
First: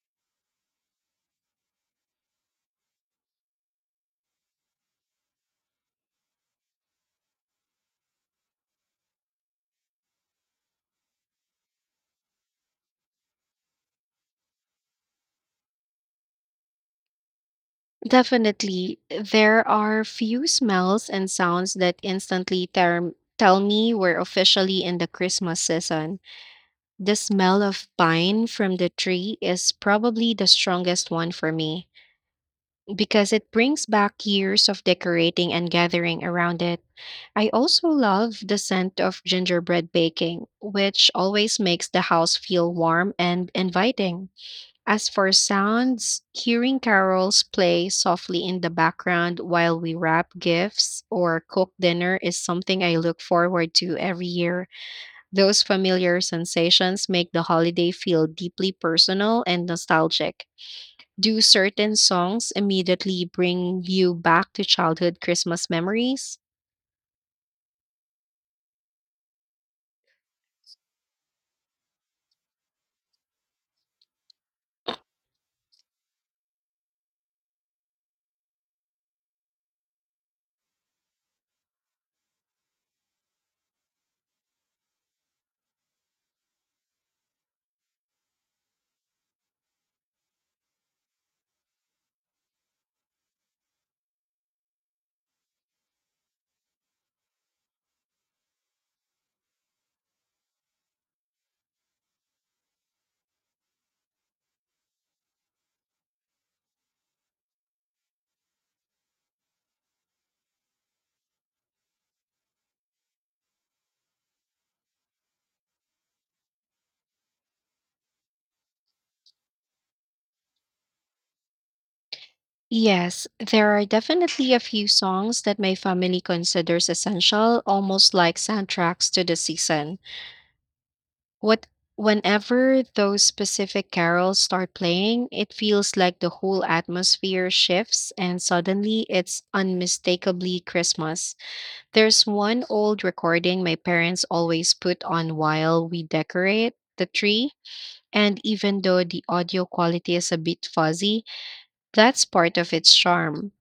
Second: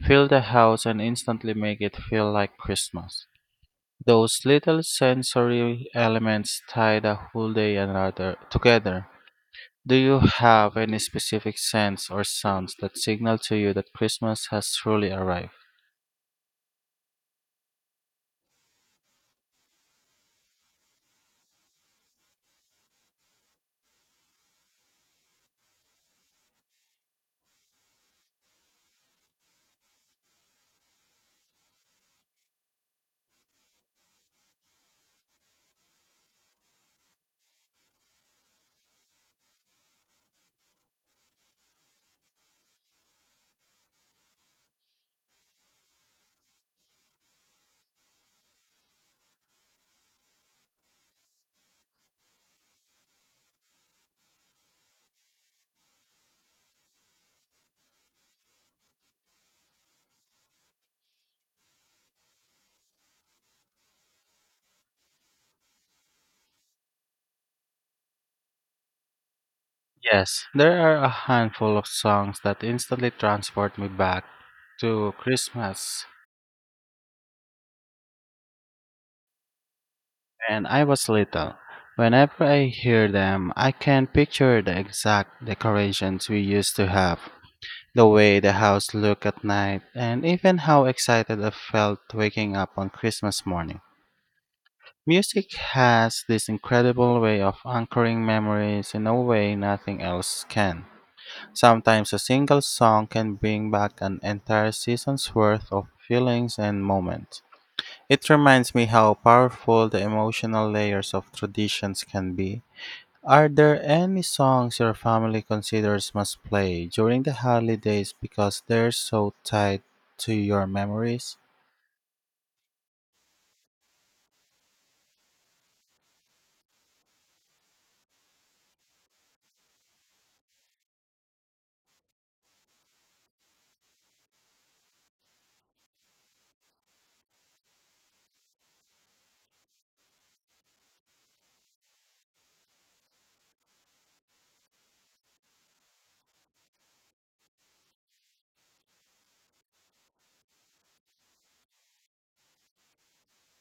fill the house and instantly make it feel like Christmas. Those little sensory elements tie the whole day another together. Do you have any specific scents or sounds that signal to you that Christmas has truly arrived? Definitely, there are few smells and sounds that instantly tell me we're officially in the Christmas season. The smell of pine from the tree is probably the strongest one for me because it brings back years of decorating and gathering around it. I also love the scent of gingerbread baking, which always makes the house feel warm and inviting. As for sounds, hearing carols play softly in the background while we wrap gifts or cook dinner is something I look forward to every year. Those familiar sensations make the holiday feel deeply personal and nostalgic. Do certain songs immediately bring you back to childhood Christmas memories? Yes, there are a handful of songs that instantly transport me back to Christmas when I was little. Whenever I hear them, I can picture the exact decorations we used to have, the way the house looked at night, and even how excited I felt waking up on Christmas morning. Music has this incredible way of anchoring memories in a way nothing else can. Sometimes a single song can bring back an entire season's worth of feelings and moments. It reminds me how powerful the emotional layers of traditions can be. Are there any songs your family considers must play during the holidays because they're so tied to your memories? Yes, there are definitely a few songs that my family considers essential, almost like soundtracks to the season. What Whenever those specific carols start playing, it feels like the whole atmosphere shifts and suddenly it's unmistakably Christmas. There's one old recording my parents always put on while we decorate the tree, and even though the audio quality is a bit fuzzy, that's part of its charm.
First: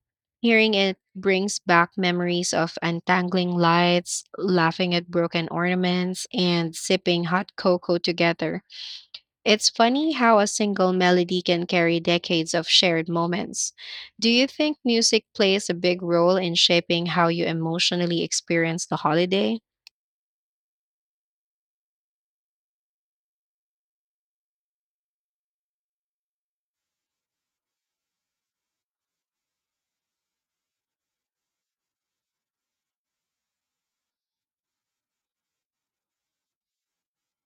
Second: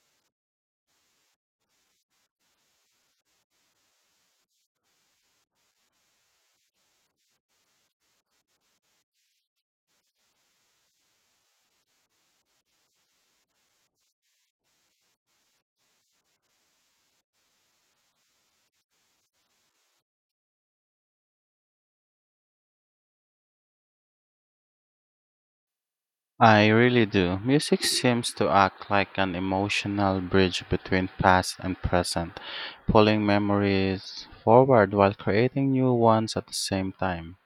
Hearing it brings back memories of untangling lights, laughing at broken ornaments, and sipping hot cocoa together. It's funny how a single melody can carry decades of shared moments. Do you think music plays a big role in shaping how you emotionally experience the holiday? I really do. Music seems to act like an emotional bridge between past and present, pulling memories forward while creating new ones at the same time.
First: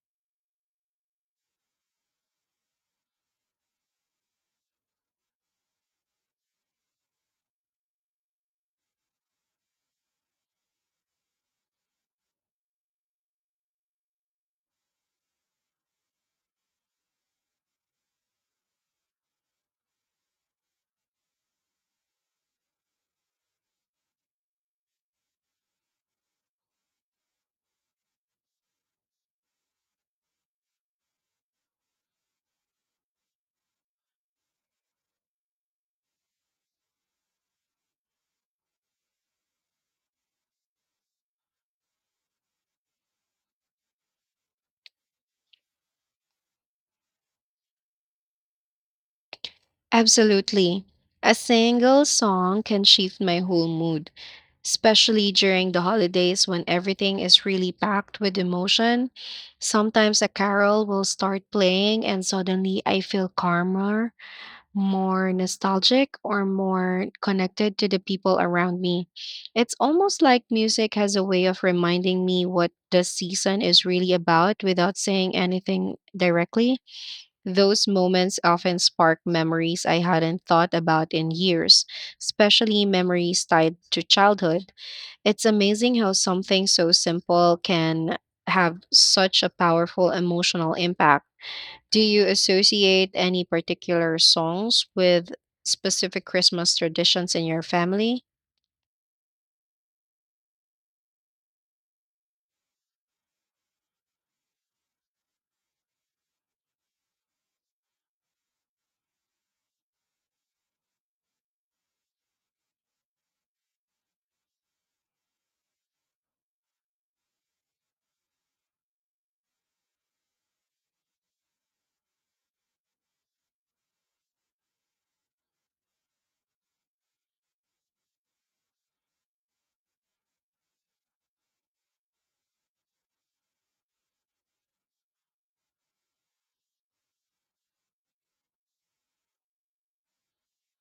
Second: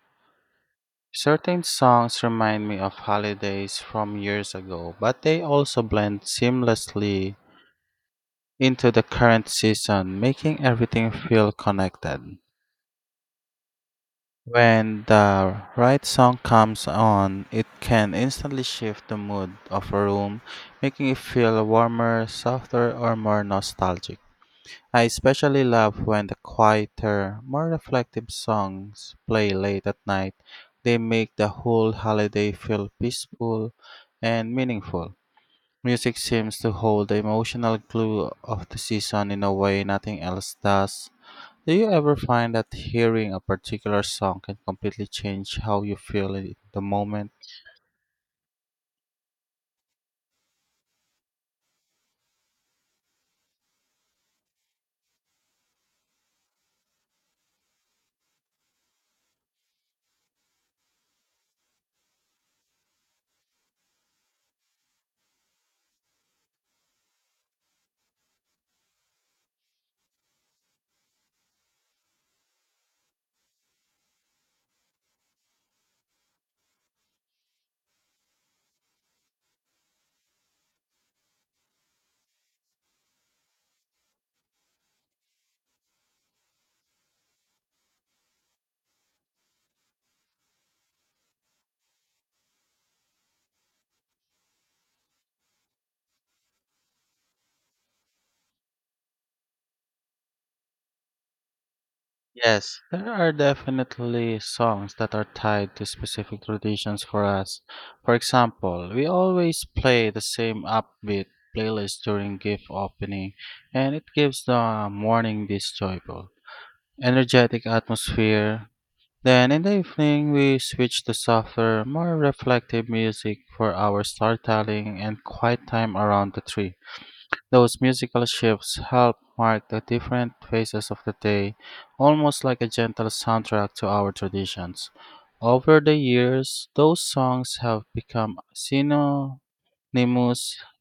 Certain songs remind me of holidays from years ago, but they also blend seamlessly into the current season, making everything feel connected. When the right song comes on, it can instantly shift the mood of a room, making it feel warmer, softer, or more nostalgic. I especially love when the quieter, more reflective songs play late at night. They make the whole holiday feel peaceful and meaningful. Music seems to hold the emotional glue of the season in a way nothing else does. Do you ever find that hearing a particular song can completely change how you feel in the moment? Absolutely. A single song can shift my whole mood, especially during the holidays when everything is really packed with emotion. Sometimes a carol will start playing, and suddenly I feel calmer, more nostalgic, or more connected to the people around me. It's almost like music has a way of reminding me what the season is really about without saying anything directly. Those moments often spark memories I hadn't thought about in years, especially memories tied to childhood. It's amazing how something so simple can have such a powerful emotional impact. Do you associate any particular songs with specific Christmas traditions in your family? Yes, there are definitely songs that are tied to specific traditions for us. For example, we always play the same upbeat playlist during gift opening, and it gives the morning this joyful, energetic atmosphere. Then in the evening, we switch to softer, more reflective music for our storytelling and quiet time around the tree. Those musical shifts help mark the different phases of the day, almost like a gentle soundtrack to our traditions. Over the years, those songs have become synonymous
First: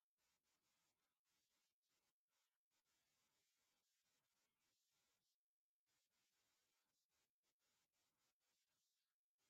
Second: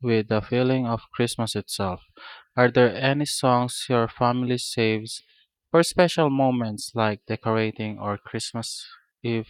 with the feeling of Christmas itself. Are there any songs your family saves for special moments like decorating or Christmas Eve?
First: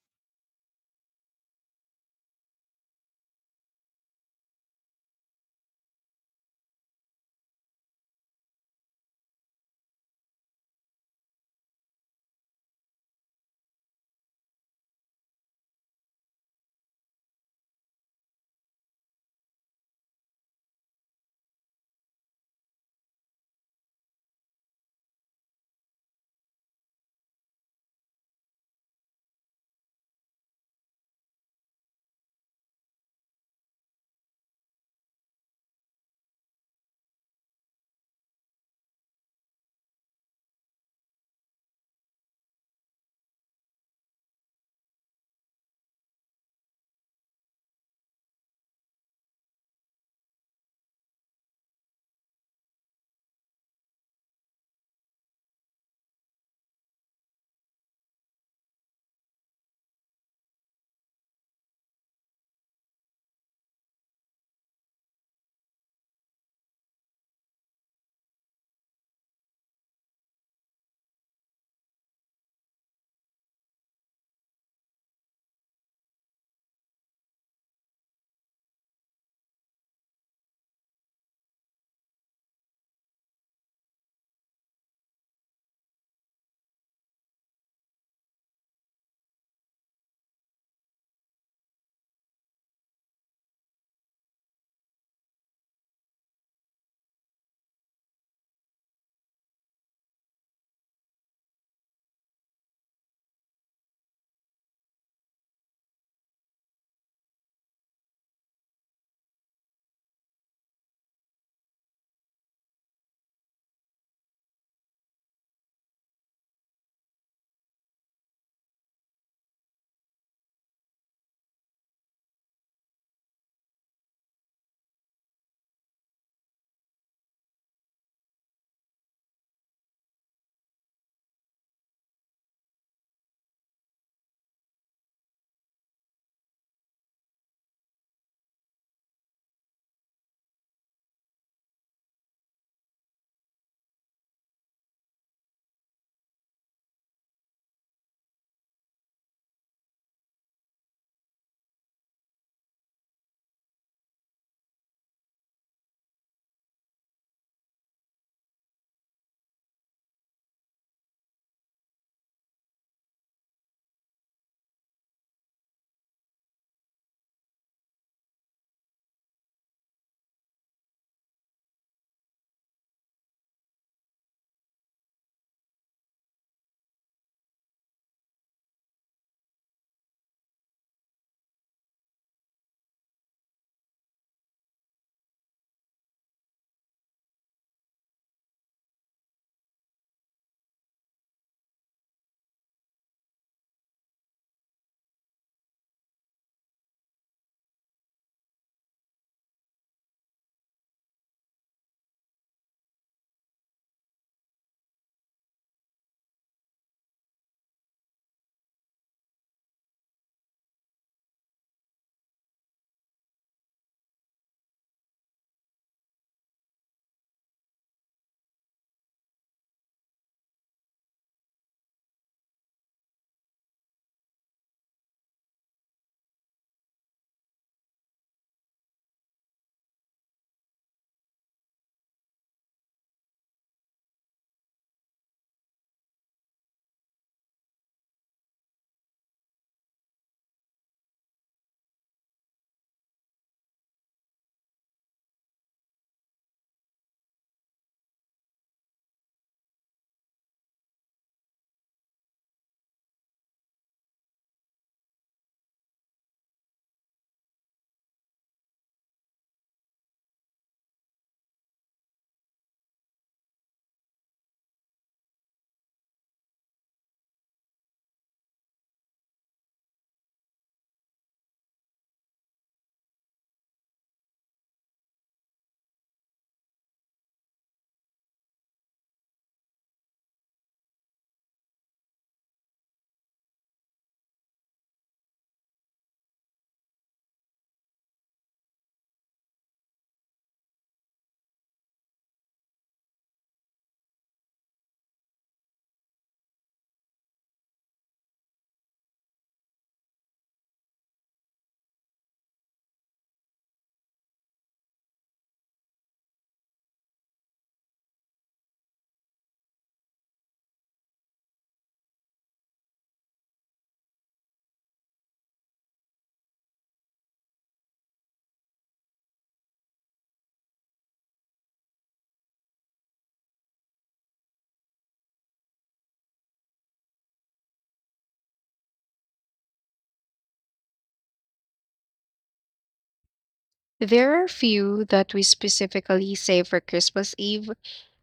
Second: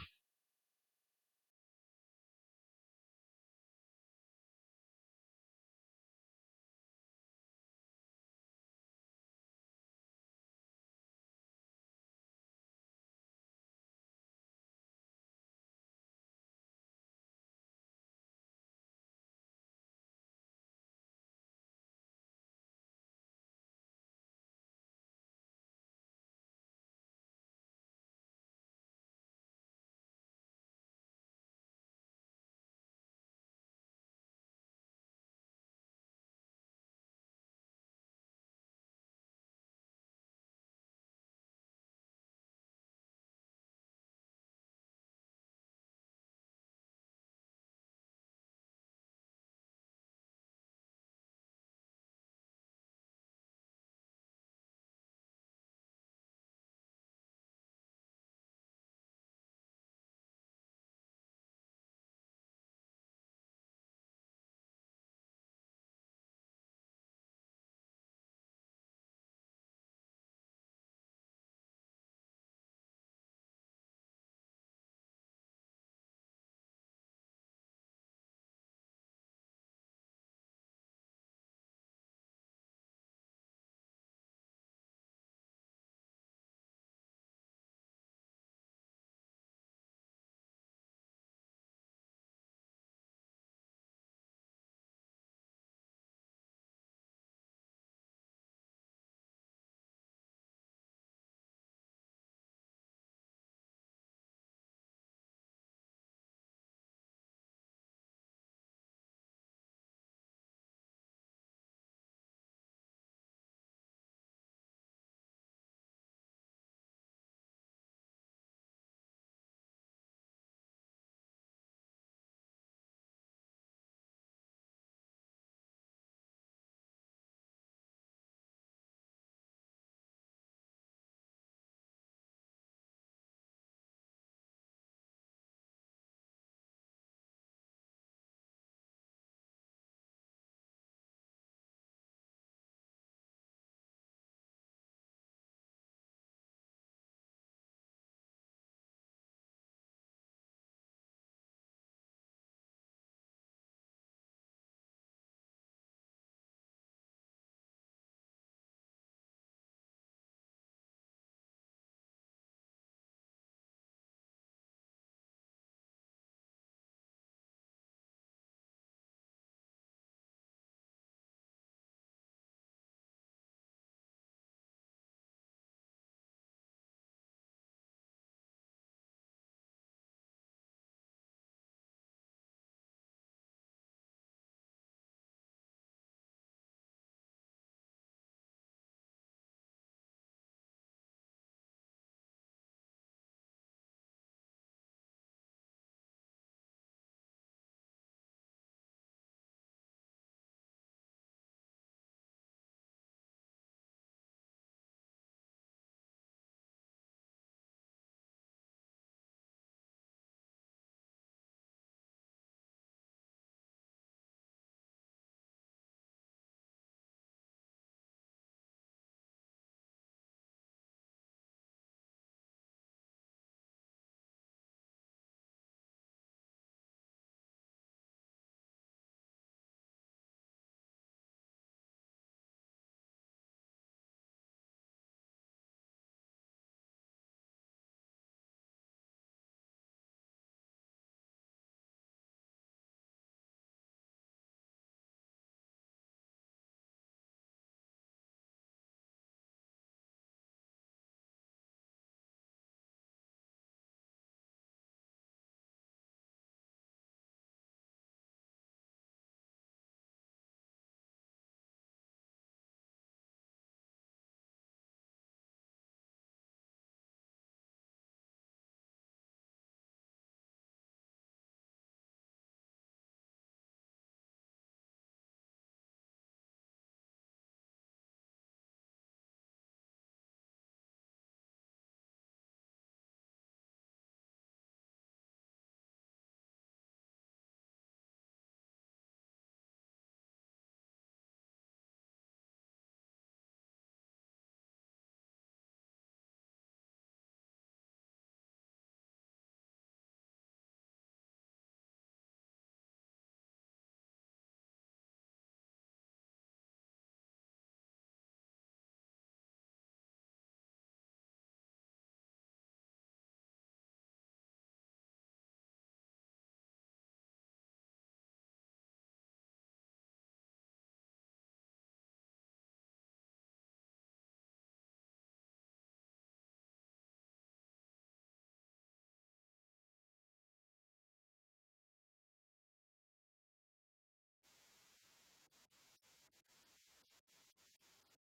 There are a few that we specifically save for Christmas Eve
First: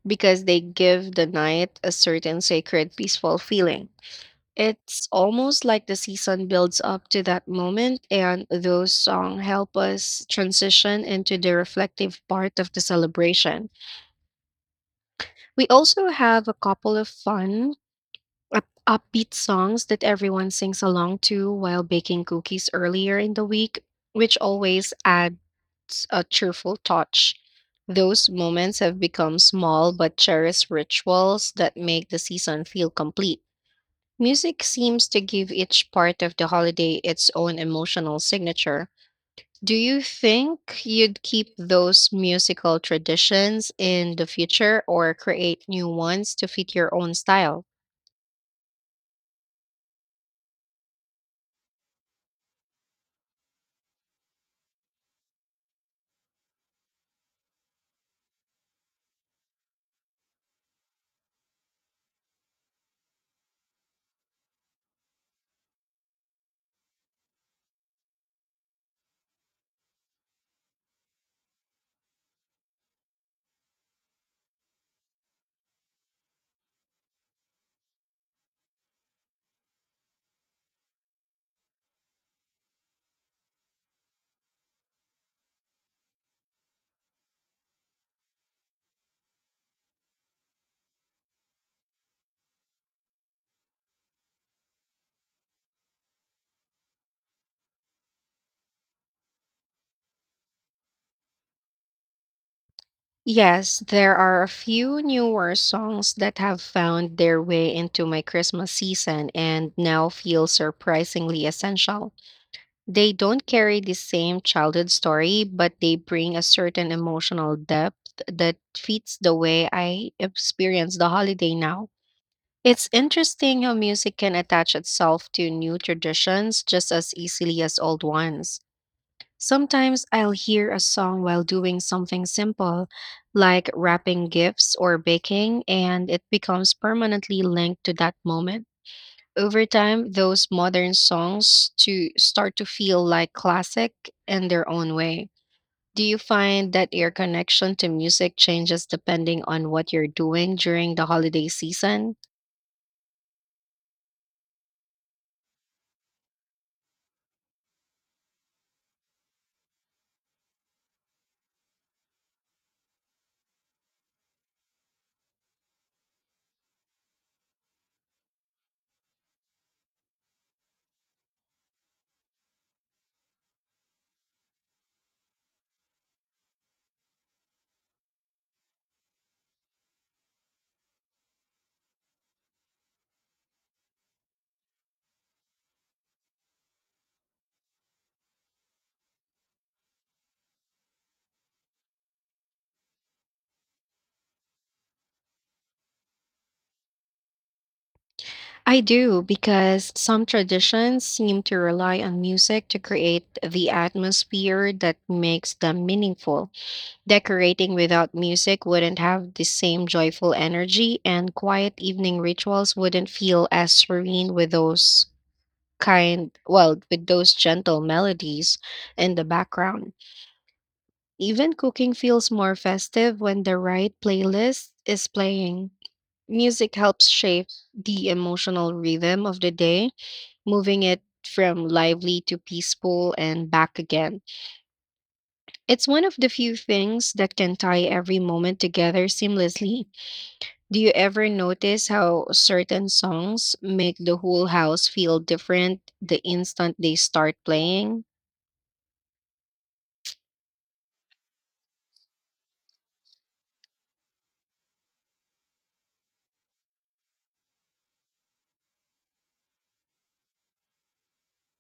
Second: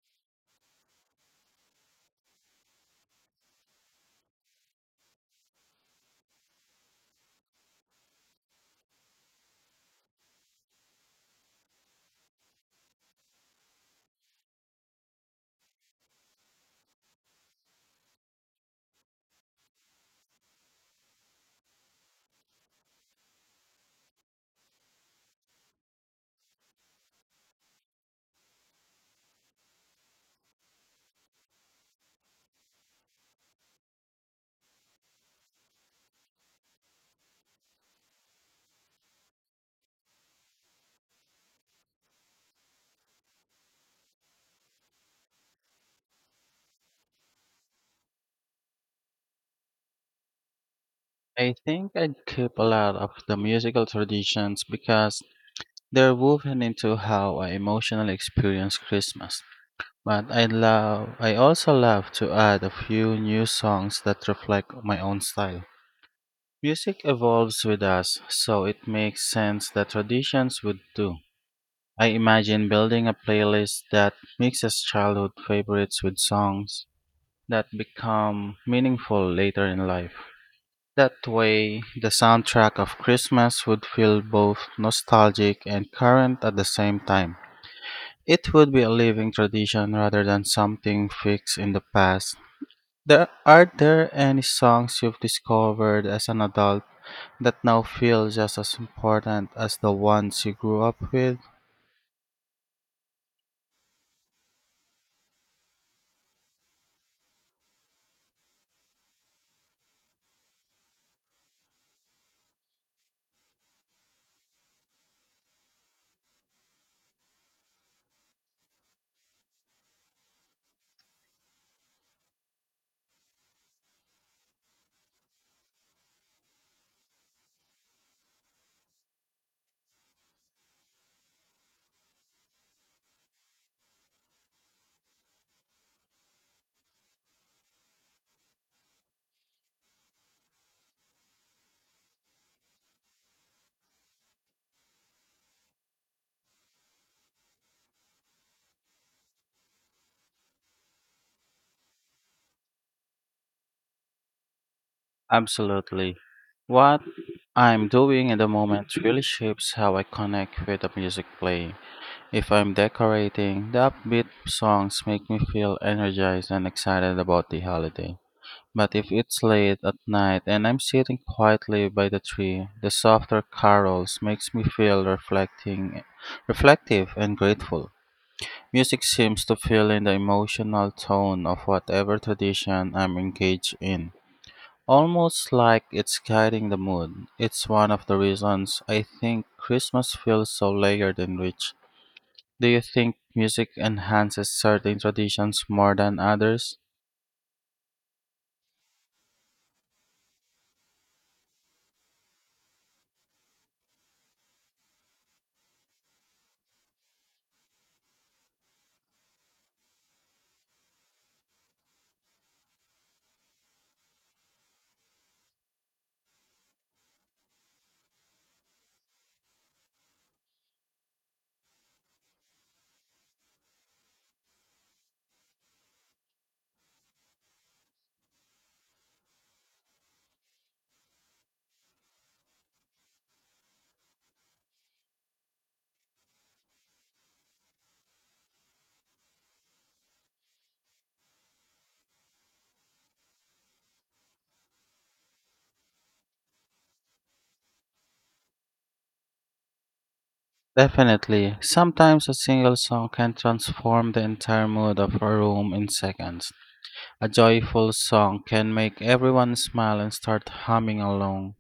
because they give the night a certain sacred, peaceful feeling. It's almost like the season builds up to that moment, and those songs help us transition into the reflective part of the celebration. We also have a couple of fun upbeat songs that everyone sings along to while baking cookies earlier in the week, which always adds a cheerful touch. Those moments have become small but cherished rituals that make the season feel complete. Music seems to give each part of the holiday its own emotional signature. Do you think you'd keep those musical traditions in the future or create new ones to fit your own style? I think I'd keep a lot of the musical traditions because they're woven into how I emotionally experience Christmas. But I also love to add a few new songs that reflect my own style. Music evolves with us, so it makes sense that traditions would too. I imagine building a playlist that mixes childhood favorites with songs that become meaningful later in life. That way, the soundtrack of Christmas would feel both nostalgic and current at the same time. It would be a living tradition rather than something fixed in the past. Are there any songs you've discovered as an adult that now feel just as important as the ones you grew up with? Yes, there are a few newer songs that have found their way into my Christmas season and now feel surprisingly essential. They don't carry the same childhood story, but they bring a certain emotional depth that fits the way I experience the holiday now. It's interesting how music can attach itself to new traditions just as easily as old ones. Sometimes I'll hear a song while doing something simple, like wrapping gifts or baking, and it becomes permanently linked to that moment. Over time, those modern songs to start to feel like classic in their own way. Do you find that your connection to music changes depending on what you're doing during the holiday season? Absolutely. What I'm doing in the moment really shapes how I connect with the music playing. If I'm decorating, the upbeat songs make me feel energized and excited about the holiday. But if it's late at night and I'm sitting quietly by the tree, the softer carols makes me feel reflective and grateful. Music seems to fill in the emotional tone of whatever tradition I'm engaged in, almost like it's guiding the mood. It's one of the reasons I think Christmas feels so layered and rich. Do you think music enhances certain traditions more than others? I do, because some traditions seem to rely on music to create the atmosphere that makes them meaningful. Decorating without music wouldn't have the same joyful energy, and quiet evening rituals wouldn't feel as serene with those with those gentle melodies in the background. Even cooking feels more festive when the right playlist is playing. Music helps shape the emotional rhythm of the day, moving it from lively to peaceful and back again. It's one of the few things that can tie every moment together seamlessly. Do you ever notice how certain songs make the whole house feel different the instant they start playing? Definitely. Sometimes a single song can transform the entire mood of a room in seconds. A joyful song can make everyone smile and start humming along,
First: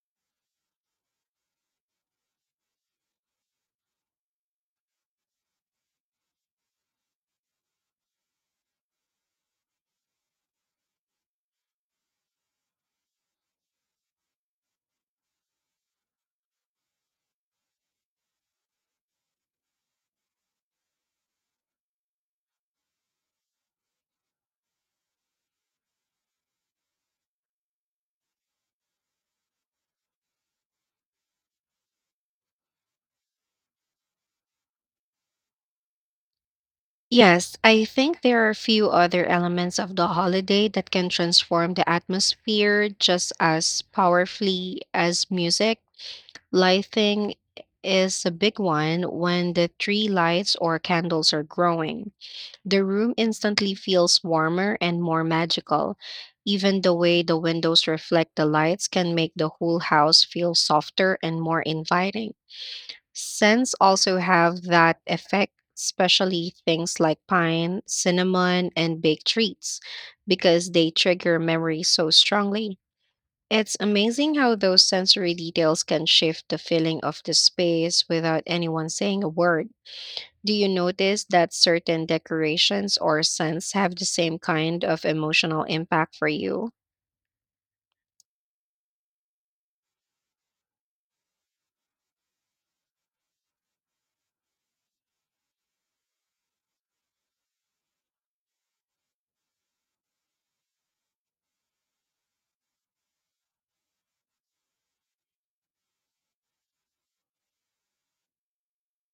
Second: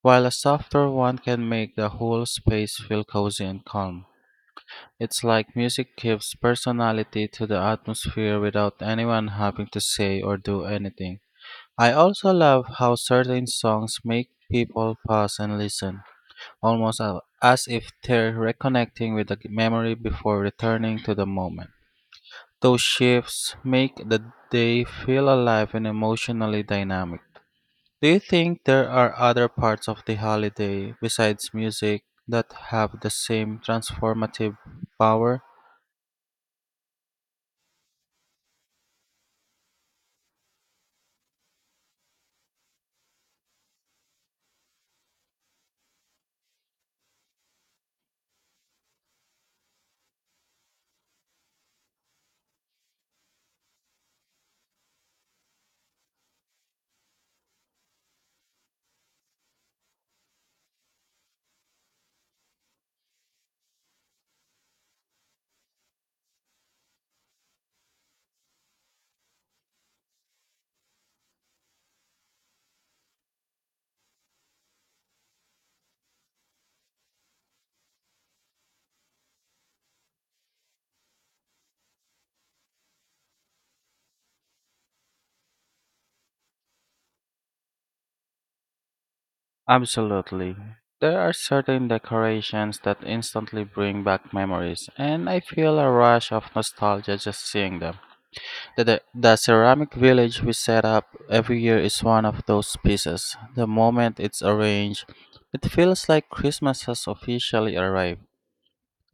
while a softer one can make the whole space feel cozy and calm. It's like music gives personality to the atmosphere without anyone having to say or do anything. I also love how certain songs make people pause and listen, almost as if they're reconnecting with the memory before returning to the moment. Those shifts make the day feel alive and emotionally dynamic. Do you think there are other parts of the holiday besides music that have the same transformative power? Yes, I think there are a few other elements of the holiday that can transform the atmosphere just as powerfully as music. Lighting is a big one. When the tree lights or candles are growing, the room instantly feels warmer and more magical. Even the way the windows reflect the lights can make the whole house feel softer and more inviting. Scents also have that effect, especially things like pine, cinnamon, and baked treats, because they trigger memories so strongly. It's amazing how those sensory details can shift the feeling of the space without anyone saying a word. Do you notice that certain decorations or scents have the same kind of emotional impact for you? Absolutely. There are certain decorations that instantly bring back memories, and I feel a rush of nostalgia just seeing them. The ceramic village we set up every year is one of those pieces. The moment it's arranged, it feels like Christmas has officially arrived.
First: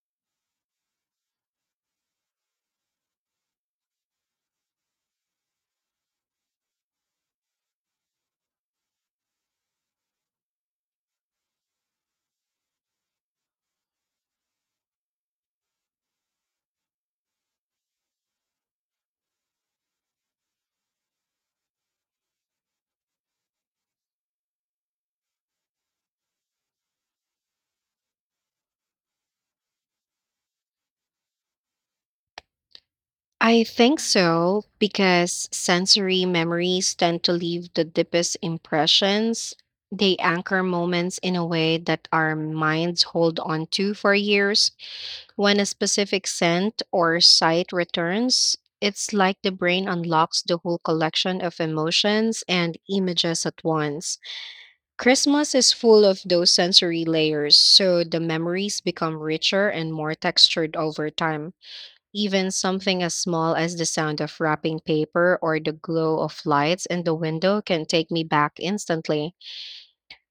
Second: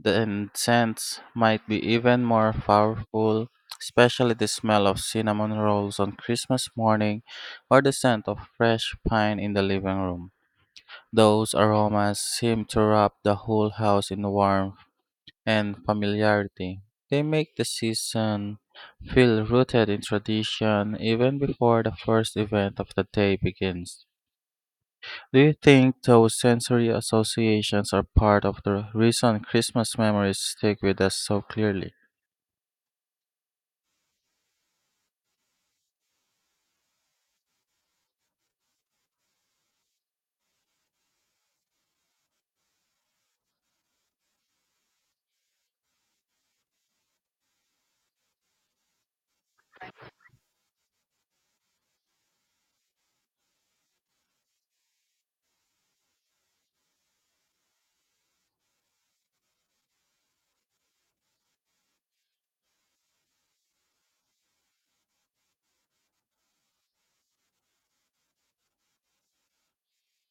The incense might be even more powerful, especially the smell of cinnamon rolls on Christmas morning or the scent of fresh pine in the living room. Those aromas seem to wrap the whole house in warmth and familiarity. They make the season feel rooted in tradition even before the first event of the day begins. Do you think those sensory associations are part of the reason Christmas memories stick with us so clearly? I think so, because sensory memories tend to leave the deepest impressions. They anchor moments in a way that our minds hold on to for years. When a specific scent or sight returns, it's like the brain unlocks the whole collection of emotions and images at once. Christmas is full of those sensory layers, so the memories become richer and more textured over time. Even something as small as the sound of wrapping paper or the glow of lights in the window can take me back instantly.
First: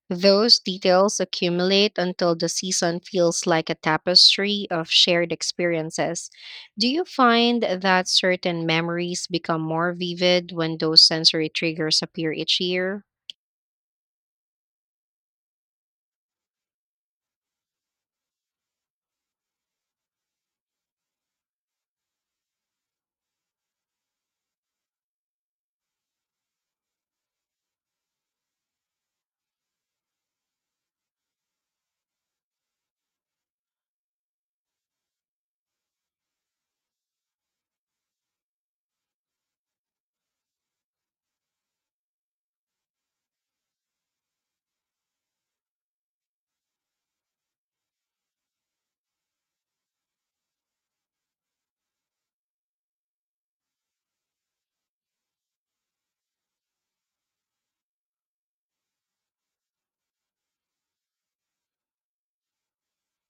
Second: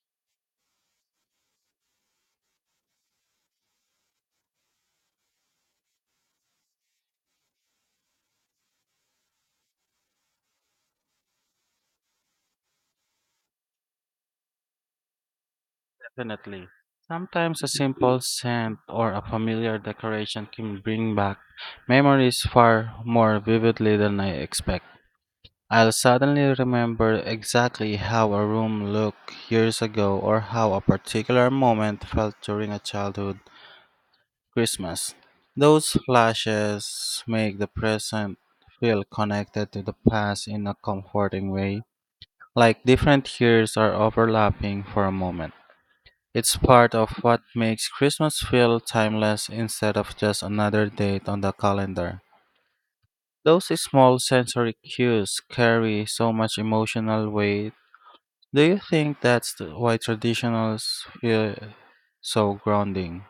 Those details accumulate until the season feels like a tapestry of shared experiences. Do you find that certain memories become more vivid when those sensory triggers appear each year? Definitely. Sometimes a simple scent or a familiar decoration can bring back memories far more vividly than I expect. I'll suddenly remember exactly how a room looked years ago or how a particular moment felt during a childhood Christmas. Those flashes make the present feel connected to the past in a comforting way, like different years are overlapping for a moment. It's part of what makes Christmas feel timeless instead of just another date on the calendar. Those small sensory cues carry so much emotional weight. Do you think why traditionals feel so grounding?